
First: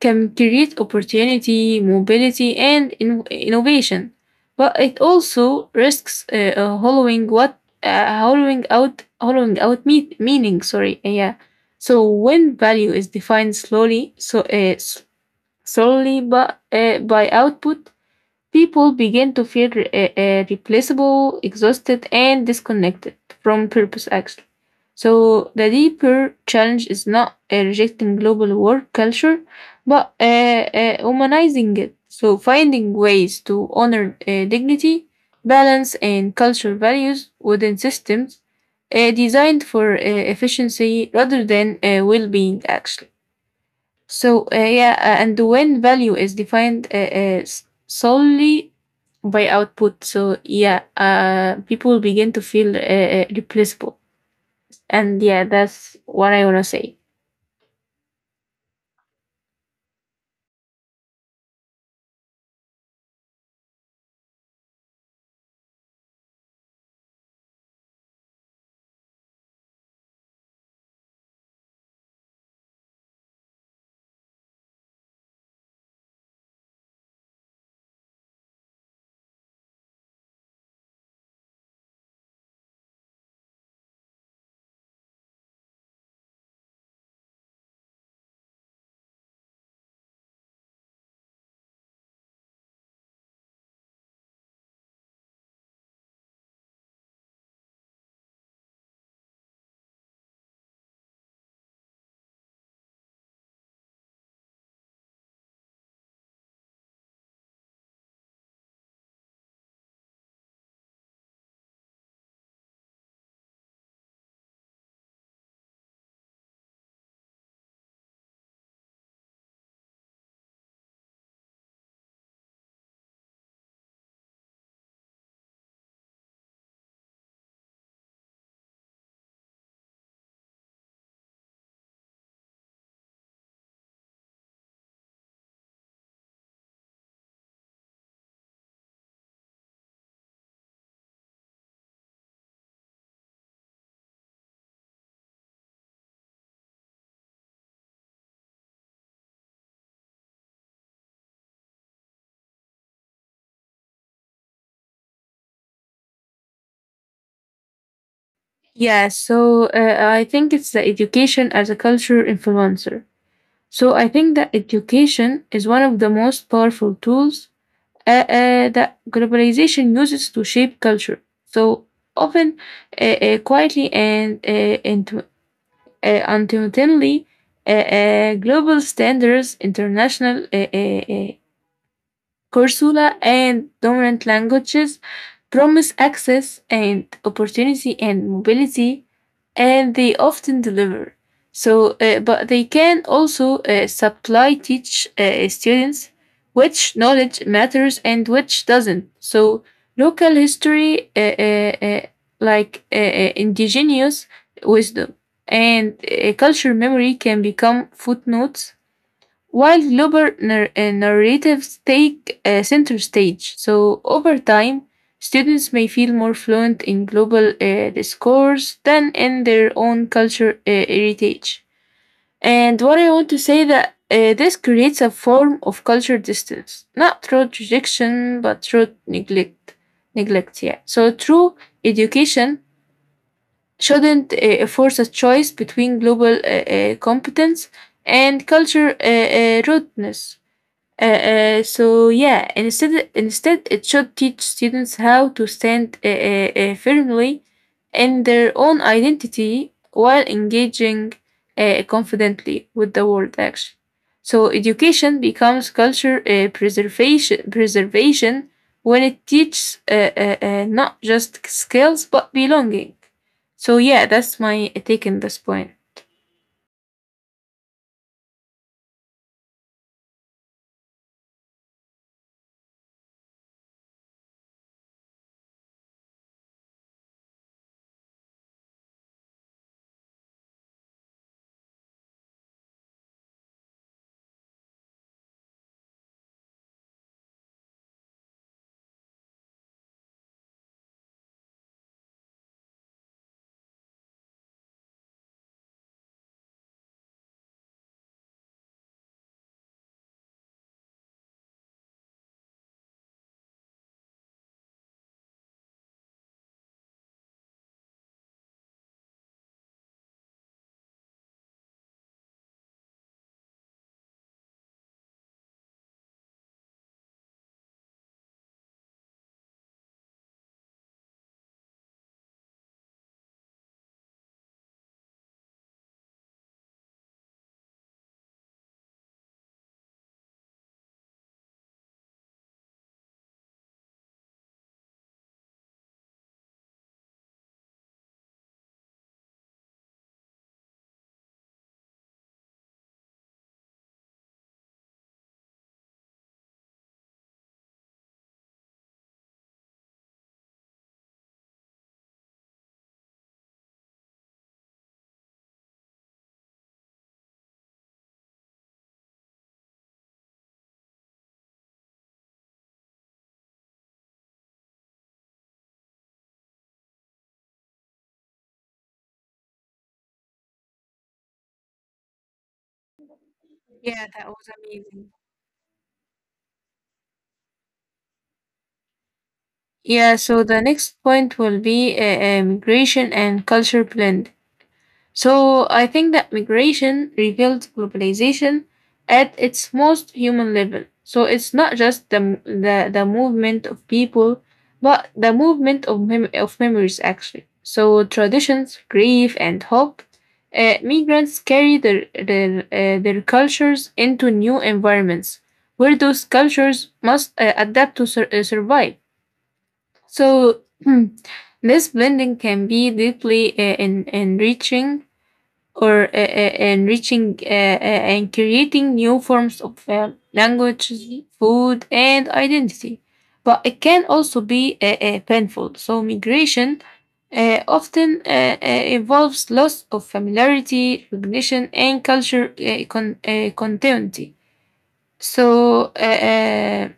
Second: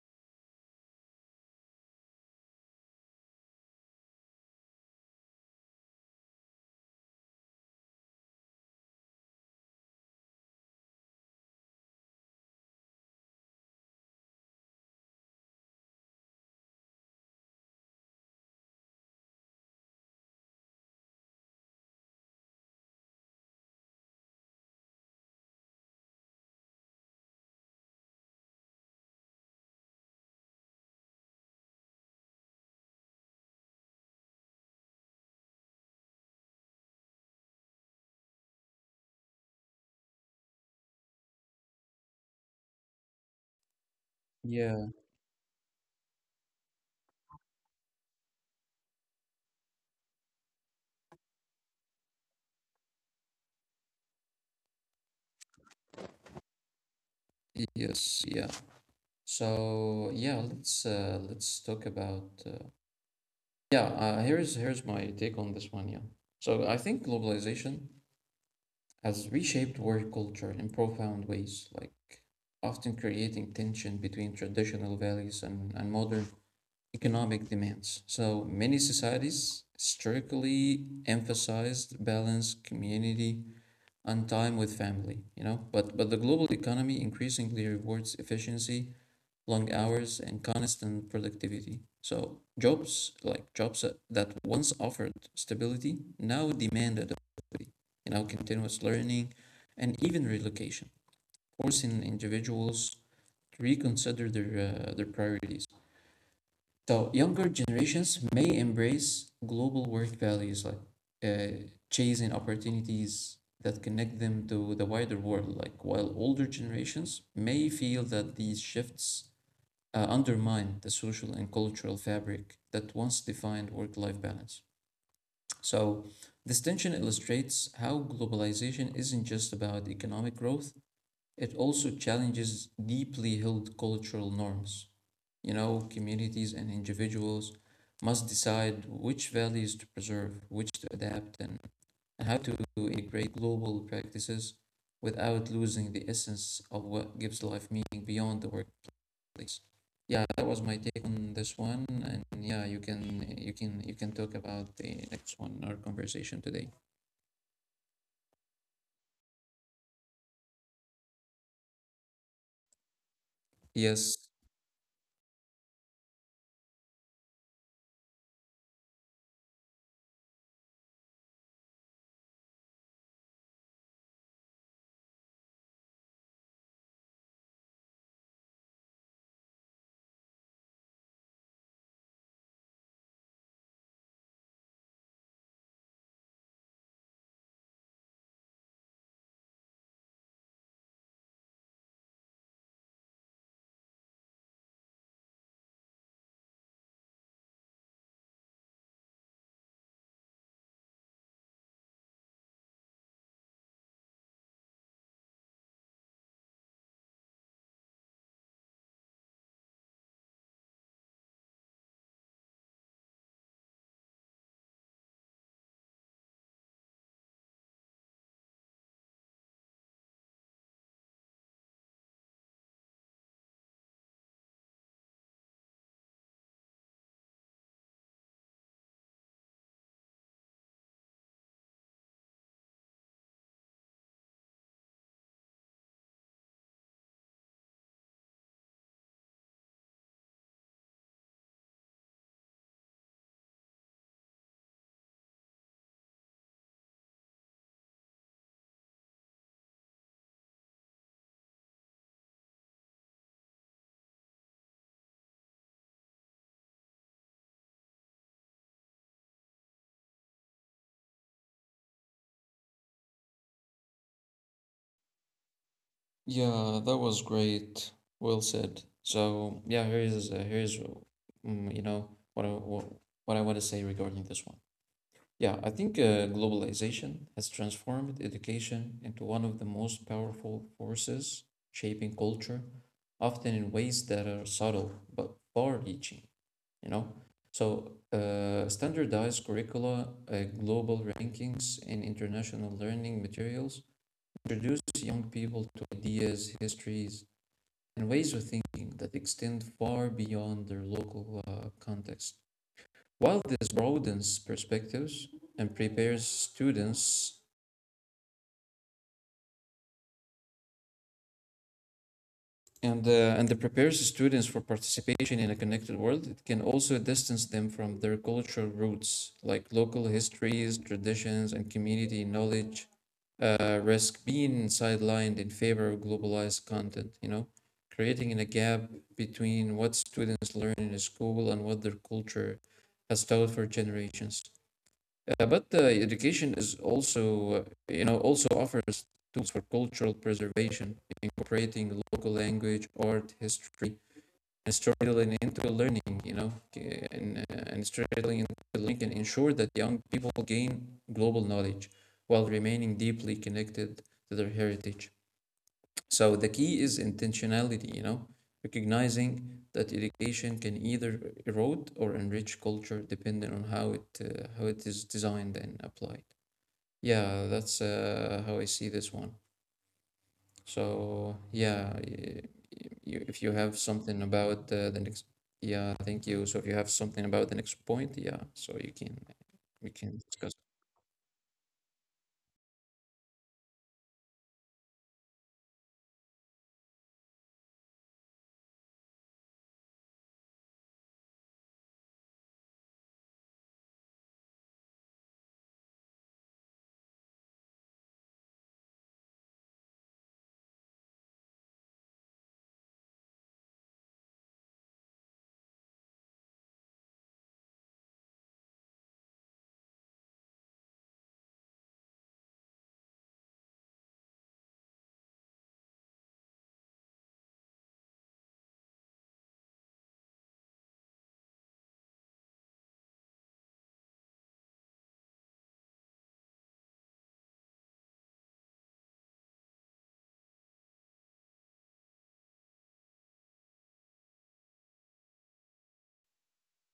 Speaker 2: can create opportunity, mobility, and in- innovation, but it also risks uh, uh, hollowing what uh, hollowing out hollowing out me- meaning. Sorry, uh, yeah. So when value is defined slowly, so uh, s- solely but uh, by output, people begin to feel re- uh, uh, replaceable, exhausted, and disconnected from purpose, actually. So, the deeper challenge is not uh, rejecting global work culture, but uh, uh, humanizing it. So, finding ways to honor uh, dignity, balance, and cultural values within systems uh, designed for uh, efficiency rather than uh, well being, actually. So, uh,
Speaker 1: Yeah.
Speaker 2: yeah, uh, and when value is defined uh, uh, s- solely by output, so yeah, uh, people begin to feel uh, uh, replaceable. And yeah, that's what I want to say.
Speaker 1: Yes, yeah. So yeah, let's uh, let's talk about uh, Yeah, uh, here's here's my take on this one. Yeah, so I think globalization has reshaped work culture in profound ways, like often creating tension between traditional values and, and modern economic demands. So many societies historically emphasized balance, community, and time with family, you know, but but the global economy increasingly rewards efficiency, long hours, and constant productivity. So jobs like jobs that once offered stability now demand adaptability, you know, continuous learning, and even relocation, forcing individuals to reconsider their uh, their priorities. So younger generations may embrace global work values, like uh, chasing opportunities that connect them to the wider world, like while older generations may feel that these shifts uh, undermine the social and cultural fabric that once defined work life balance. So this tension illustrates how globalization isn't just about economic growth, it also challenges deeply held cultural norms. You know, communities and individuals must decide which values to preserve, which to adapt, and, and how to integrate global practices without losing the essence of what gives life meaning beyond the work please. Yeah, that was my take on this one, and yeah, you can you can you can talk about the next one in our conversation today.
Speaker 2: Yeah, so uh, I think it's the education as a culture influencer. So I
Speaker 1: Yes,
Speaker 2: think that education is one of the most powerful tools uh, uh, that globalization uses to shape culture. So often, uh, uh, quietly and uh, intu- uh, unintentionally, uh, uh, global standards, international uh, uh, uh, Kursula and dominant languages promise access and opportunity and mobility, and they often deliver. So, uh, but they can also uh, supply teach uh, students which knowledge matters and which doesn't. So, local history, uh, uh, uh, like uh, uh, indigenous wisdom and uh, culture memory, can become footnotes while global nar- uh, narratives take uh, center stage. So, over time, students may feel more fluent in global uh, discourse than in their own culture uh, heritage. And what I want to say that uh, this creates a form of culture distance, not through rejection, but through neglect. Neglect, yeah. So, true education shouldn't uh, force a choice between global uh, uh, competence and culture uh, uh, rootness. Uh, uh, so yeah, instead instead it should teach students how to stand uh, uh, uh, firmly in their own identity while engaging uh, confidently with the world actually. So education becomes culture uh, preservation preservation when it teaches uh, uh, uh, not just skills but belonging. So yeah, that's my take on this point.
Speaker 1: yeah, that was great. Well said. So yeah, here's uh, here's um, you know what I what, what I want to say regarding this one. Yeah, I think uh, globalization has transformed education into one of the most powerful forces shaping culture, often in ways that are subtle but far-reaching. You know? So, uh, standardized curricula, uh, global rankings, and international learning materials introduce young people to ideas, histories, and ways of thinking that extend far beyond their local uh, context. While this broadens perspectives and prepares students and uh, and it prepares students for participation in a connected world. It can also distance them from their cultural roots, like local histories, traditions, and community knowledge. Uh, risk being sidelined in favor of globalized content. You know, creating a gap between what students learn in a school and what their culture has taught for generations. Yeah, but uh, education is also, uh, you know, also offers tools for cultural preservation, incorporating local language, art, history, and storytelling into learning, you know, and, uh, and storytelling into learning can ensure that young people gain global knowledge while remaining deeply connected to their heritage. So the key is intentionality, you know, recognizing that education can either erode or enrich culture depending on how it uh, how it is designed and applied. Yeah, that's uh, how I see this one. So yeah, y- y- you, if you have
Speaker 2: Yeah,
Speaker 1: something
Speaker 2: that was
Speaker 1: about uh, the
Speaker 2: amazing.
Speaker 1: next, yeah, thank you. So if you have something about the next point, yeah, so you can we
Speaker 2: Yeah,
Speaker 1: can
Speaker 2: so
Speaker 1: discuss.
Speaker 2: the next point will be uh, uh, migration and culture blend. So I think that migration reveals globalization at its most human level. So it's not just the m- the, the movement of people, but the movement of mem- of memories actually. So traditions, grief, and hope. Uh, migrants carry their their, uh, their cultures into new environments, where those cultures must uh, adapt to sur- uh, survive. So this blending can be deeply uh, en- enriching or uh, uh, enriching uh, uh, and creating new forms of uh, language, food, and identity. But it can also be uh, uh, painful. So migration uh, often uh, uh, involves loss of familiarity, recognition, and culture uh, con- uh, continuity. So. Uh, uh,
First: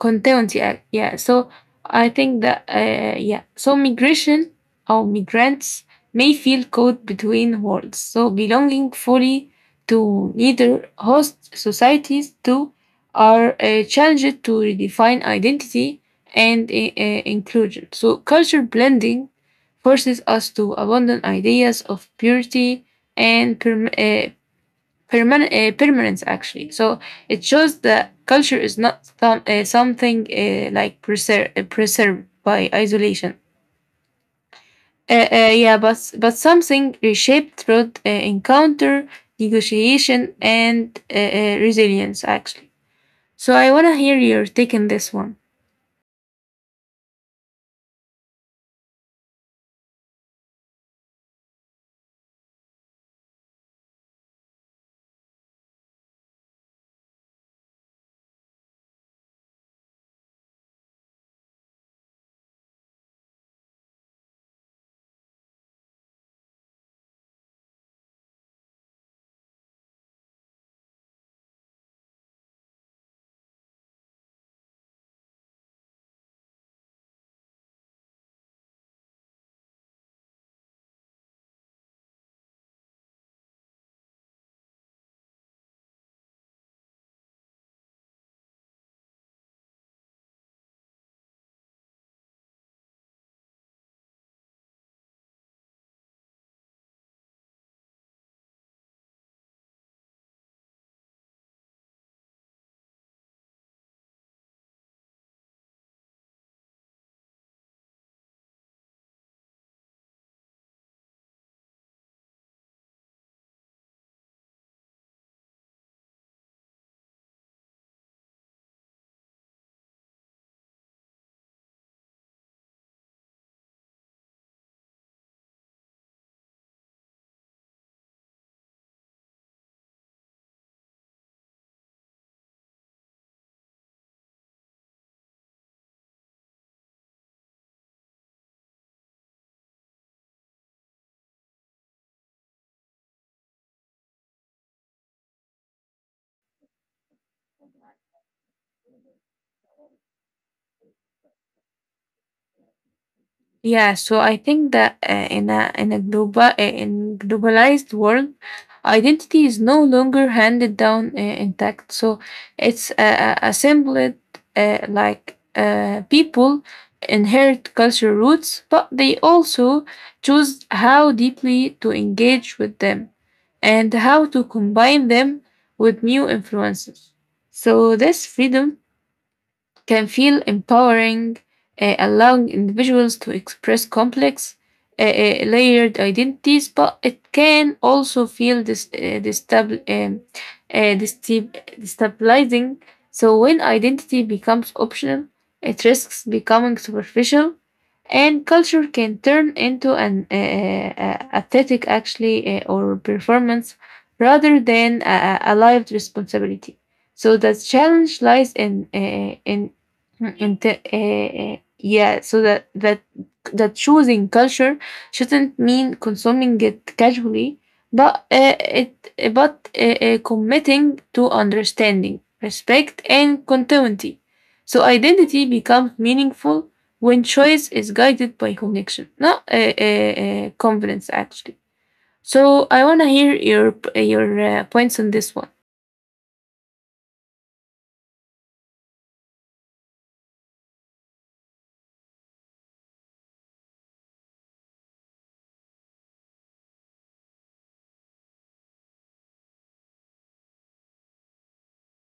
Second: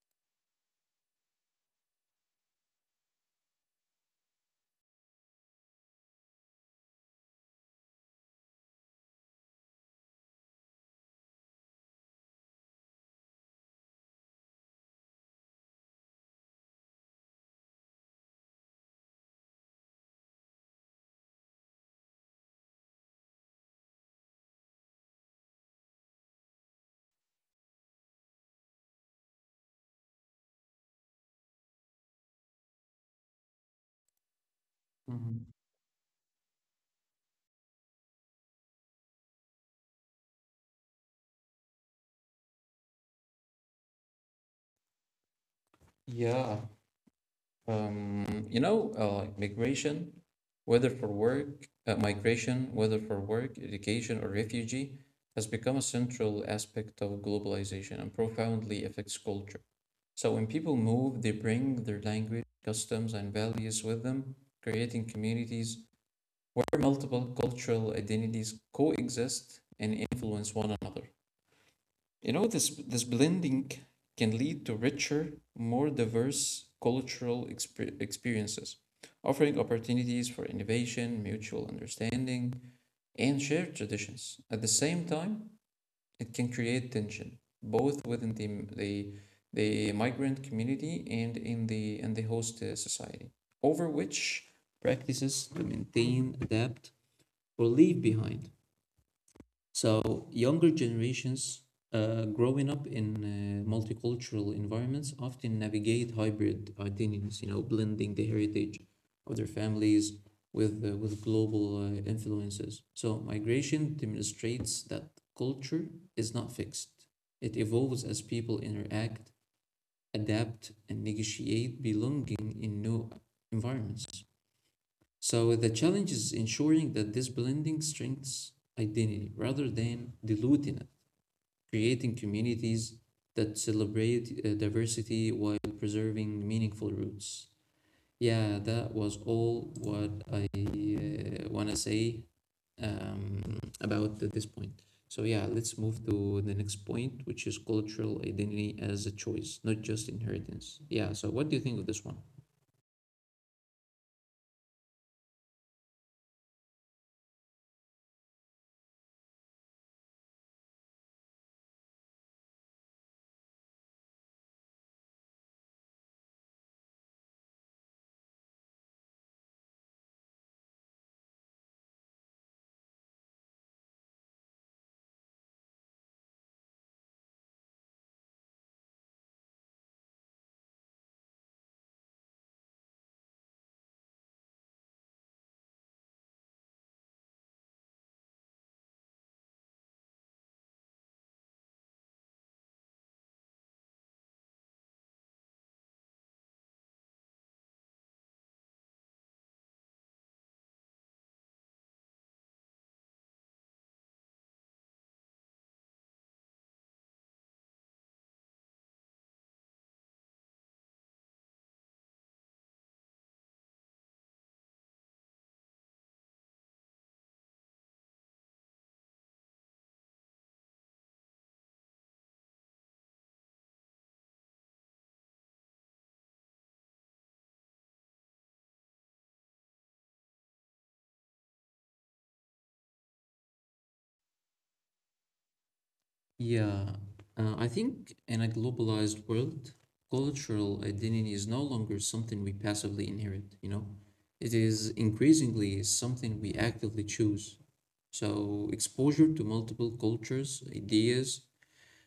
Speaker 2: content yeah, yeah, so I think that uh, yeah, so migration or migrants may feel caught between worlds, so belonging fully to neither host societies too, are uh, challenged to redefine identity and uh, uh, inclusion. So culture blending forces us to abandon ideas of purity and perm- uh, Permanent, uh, permanence actually. So it shows that culture is not some, uh, something uh, like preser- uh, preserved by isolation, Uh, uh,
Speaker 1: Mhm.
Speaker 2: yeah, but but something reshaped through uh, encounter, negotiation, and uh, uh, resilience actually. So I wanna hear your take on this one.
Speaker 1: Yeah, um, you know, uh, like migration, whether for work, uh, migration, whether for work, education, or refugee, has become a central aspect of globalization and profoundly affects culture. So when people move, they bring their language, customs, and values with them, creating communities where multiple cultural identities coexist and influence one another. You know, this this blending can lead to richer, more diverse cultural exper- experiences, offering opportunities for innovation, mutual understanding, and shared traditions. At the same time, it can create tension both within the the, the migrant community and in the and the host uh, society, over which practices to maintain, adapt, or leave behind, so younger generations uh, growing up in uh, multicultural environments often navigate hybrid identities, you know, blending the heritage of their families with uh, with global uh, influences. So migration demonstrates that culture is not fixed. It evolves as people interact, adapt, and negotiate belonging in new environments. So the challenge is ensuring that this blending strengthens identity rather than diluting it, creating communities that celebrate uh, diversity while preserving meaningful roots. Yeah, that was all what I uh, want to say um, about this point. So, yeah, let's move to the next point, which is cultural identity as a choice, not just inheritance. Yeah, so what do you think of this one?
Speaker 2: Yeah, so I think that uh, in a in a global uh, in globalized world, identity is no longer handed down uh, intact. So it's uh, uh, assembled. Uh, like uh, people inherit cultural roots, but they also choose how deeply to engage with them and how to combine them with new influences. So this freedom can feel empowering, uh, allowing individuals to express complex, uh, uh, layered identities, but it can also feel dis- uh, destabil- um, uh, desti- destabilizing. So, when identity becomes optional, it risks becoming superficial, and culture can turn into an uh, uh, uh, aesthetic, actually, uh, or performance rather than a, a a lived responsibility. So the challenge lies in uh, in and the, uh, yeah so that that that choosing culture shouldn't mean consuming it casually, but uh, it eh, but uh, uh, committing to understanding, respect, and continuity. So identity becomes meaningful when choice is guided by connection, not uh, uh, uh, confidence actually. So I want to hear your eh, your uh, points on this one.
Speaker 1: Yeah, uh, I think in a globalized world, cultural identity is no longer something we passively inherit, you know? It is increasingly something we actively choose. So, exposure to multiple cultures, ideas,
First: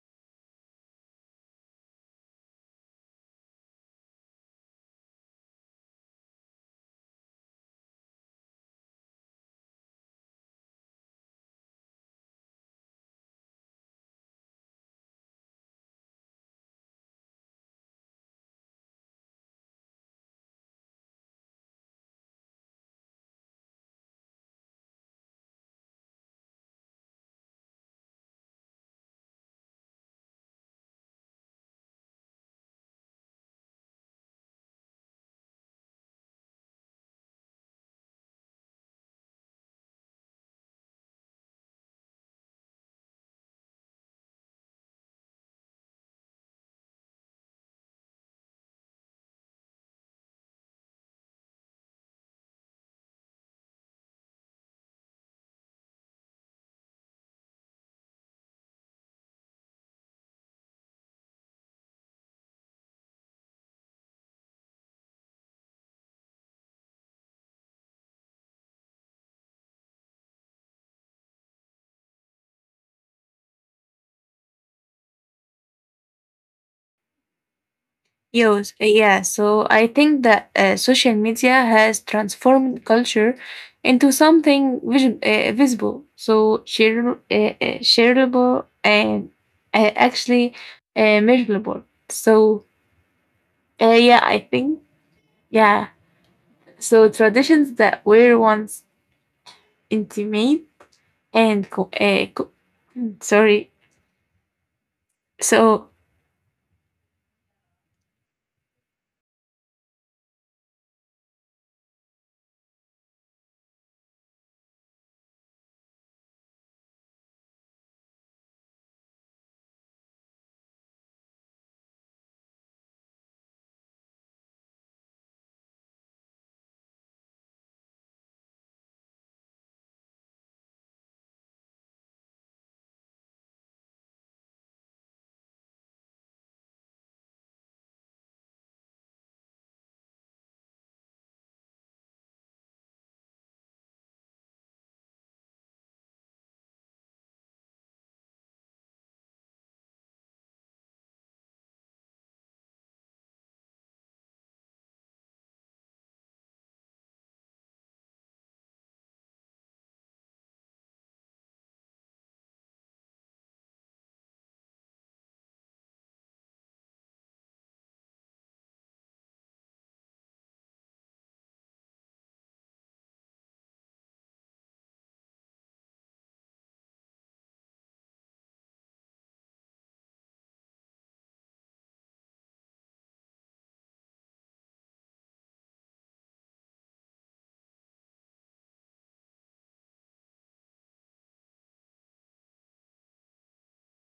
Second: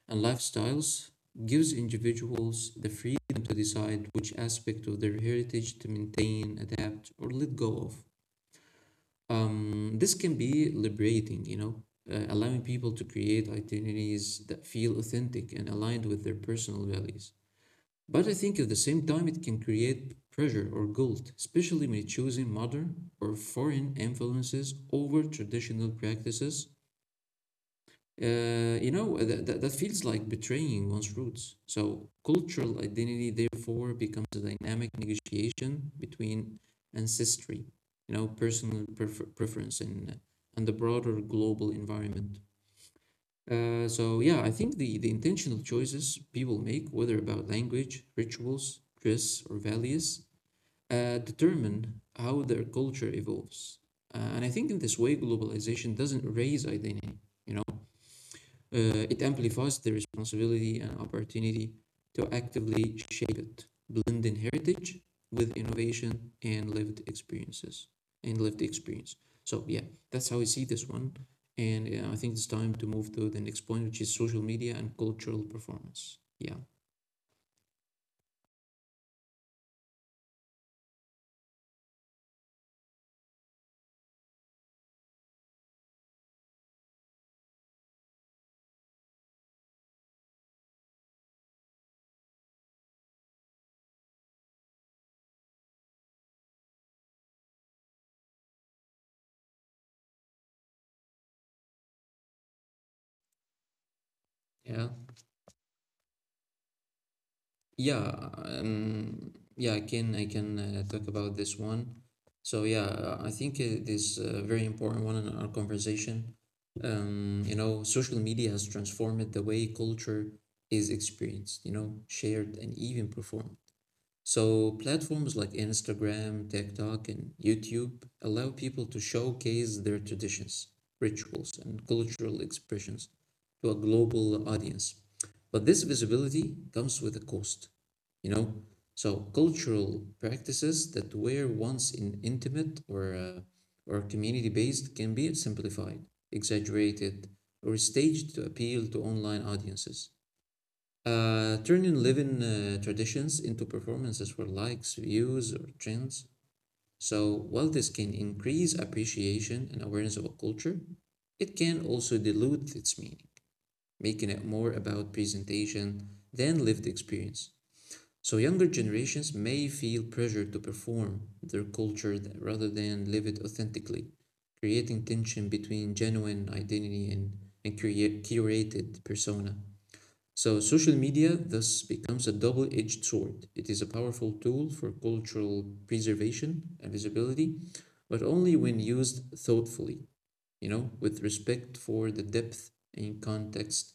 Speaker 1: and lifestyles gives individuals the freedom to decide which aspect of their heritage to maintain, adapt, or let go of. Um, this can be liberating, you know, uh, allowing people to create identities that feel authentic and aligned with their personal values. But I think at the same time, it can create pressure or guilt, especially when choosing modern or foreign influences over traditional practices uh, you know, that, that, that feels like betraying one's roots. So, cultural identity therefore becomes a dynamic negotiation between ancestry, you know, personal prefer- preference, and and the broader global environment. Uh, so, yeah, I think the the intentional choices people make, whether about language, rituals, dress, or values, uh, determine how their culture evolves. Uh, and I think in this way, globalization doesn't erase identity. You know, uh, it amplifies the responsibility and opportunity to actively shape it, blending heritage with innovation and lived experiences and lived experience. So yeah, that's how I see this one. And uh, I think it's time to move to the next point, which is social media and cultural performance. Yeah,
Speaker 2: Yes, uh, yeah, so I think that uh, social media has transformed culture into something vis- uh, visible, so share- uh, uh, shareable and uh, actually uh, measurable. So, uh, yeah, I think, yeah, so traditions that were once intimate and co- uh, co- mm, sorry,
Speaker 1: yeah.
Speaker 2: so
Speaker 1: Yeah, um, yeah, I can I can uh, talk about this one. So yeah, uh, I think it is a very important one in our conversation. Um, you know, social media has transformed the way culture is experienced, you know, shared and even performed. So platforms like Instagram, TikTok, and YouTube allow people to showcase their traditions, rituals, and cultural expressions to a global audience. But this visibility comes with a cost, you know? So cultural practices that were once in intimate or uh, or community-based can be simplified, exaggerated, or staged to appeal to online audiences. Uh, turning living uh, traditions into performances for likes, views, or trends. So while this can increase appreciation and awareness of a culture, it can also dilute its meaning, making it more about presentation than lived experience. So younger generations may feel pressured to perform their culture th- rather than live it authentically, creating tension between genuine identity and, and create, curated persona. So social media thus becomes a double-edged sword. It is a powerful tool for cultural preservation and visibility, but only when used thoughtfully, you know, with respect for the depth and context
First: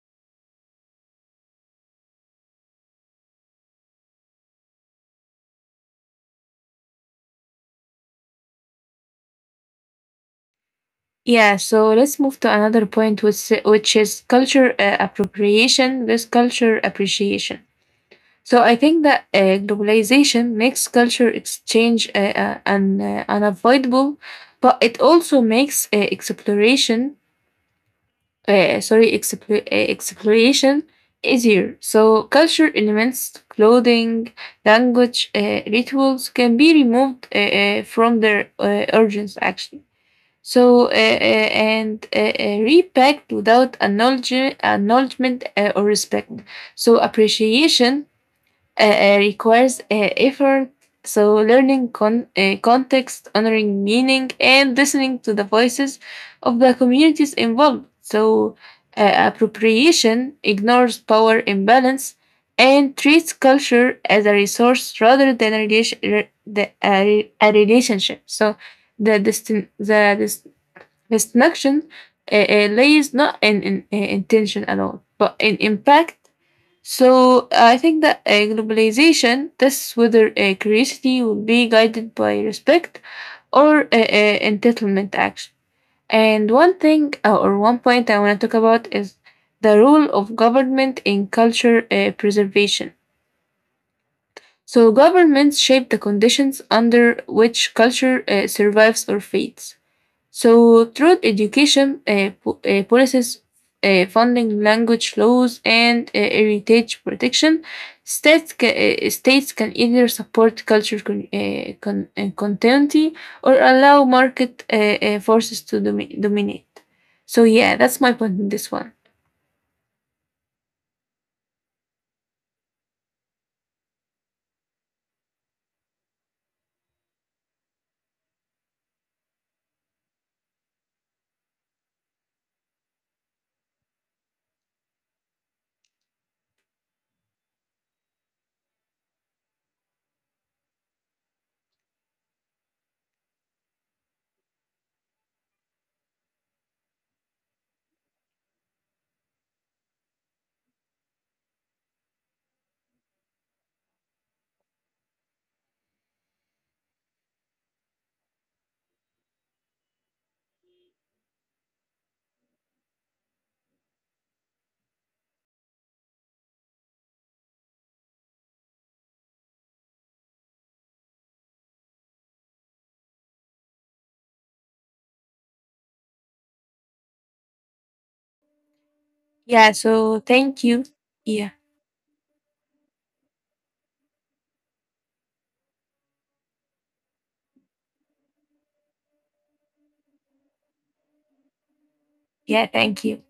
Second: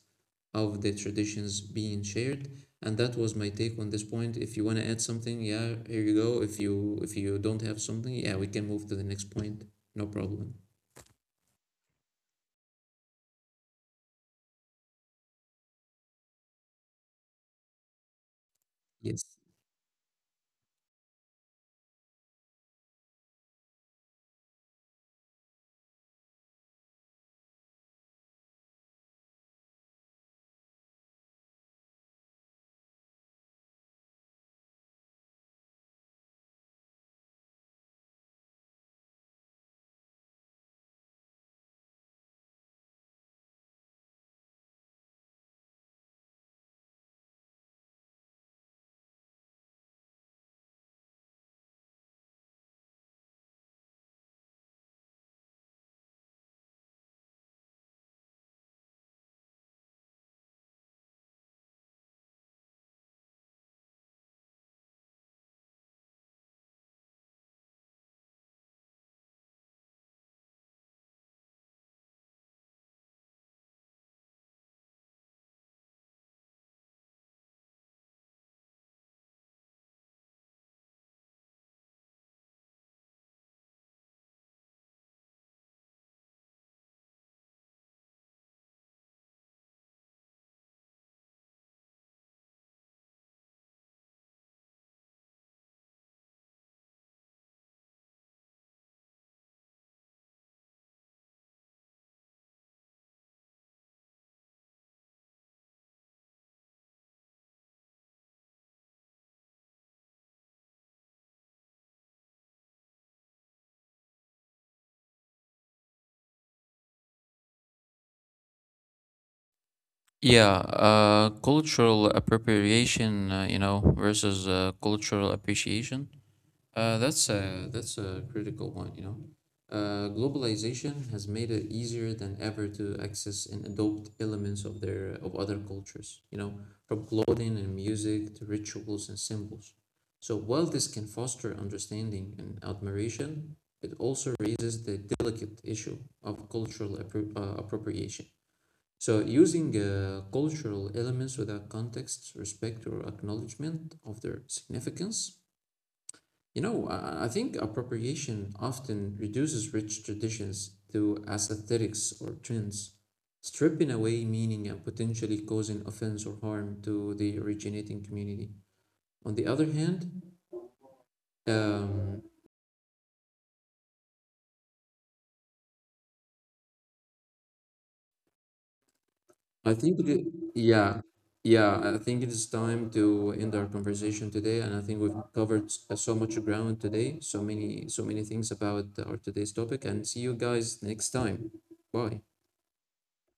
Speaker 1: of the traditions being shared. And that was my take on this point. If you want to add something, yeah, here you go. If you if you don't have something, yeah, we can move to the next point. No problem.
Speaker 2: yeah, so let's move to another point, which, which is culture uh, appropriation with culture appreciation. So I think
Speaker 1: Yes.
Speaker 2: that uh, globalization makes culture exchange uh, uh, un, uh, unavoidable, but it also makes uh, exploration, uh, sorry, expl- uh, exploration easier. So culture elements, clothing, language, uh, rituals can be removed uh, uh, from their uh, origins actually. So uh, uh, and uh, uh, repacked without acknowledge- acknowledgement uh, or respect. So appreciation uh, uh, requires uh, effort. So, learning con- uh, context, honoring meaning, and listening to the voices of the communities involved. So, uh, appropriation ignores power imbalance and treats culture as a resource rather than a, relation- re- the, a, a relationship. So, the, destin- the dis- distinction uh, uh, lays not in, in uh, intention at all, but in impact. So I think that uh, globalization tests whether uh, curiosity will be guided by respect or uh, uh, entitlement action. And one thing uh, or one point I want to talk about is the role of government in culture uh, preservation. So governments shape the conditions under which culture uh, survives or fades. So, through education uh, po- uh, policies, uh, funding, language laws, and uh, heritage protection, states, ca- uh, states can either support culture con- uh, con- uh, continuity or allow market uh, uh, forces to domi- dominate. So, yeah, that's my point in this one.
Speaker 1: Yeah, uh, cultural appropriation, uh, you know, versus uh, cultural appreciation. Uh, that's a that's a critical one, you know. Uh, globalization has made it easier than ever to access and adopt elements of their of other cultures, you know, from clothing and music to rituals and symbols. So while this can foster understanding and admiration, it also raises the delicate issue of cultural appro- uh, appropriation. So using uh, cultural elements without context, respect, or acknowledgement of their significance, you know, I I think appropriation often reduces rich traditions to aesthetics or trends, stripping away meaning and potentially causing offense or harm to the originating community. On the other hand, um, I
Speaker 2: Yeah,
Speaker 1: think it,
Speaker 2: so thank you.
Speaker 1: yeah,
Speaker 2: Yeah,
Speaker 1: yeah, I think it is time to end our conversation today, and I think we've covered s- uh, so much ground today, so many, so many things about our today's topic, and see you guys next time. Bye.
Speaker 2: yeah, thank you.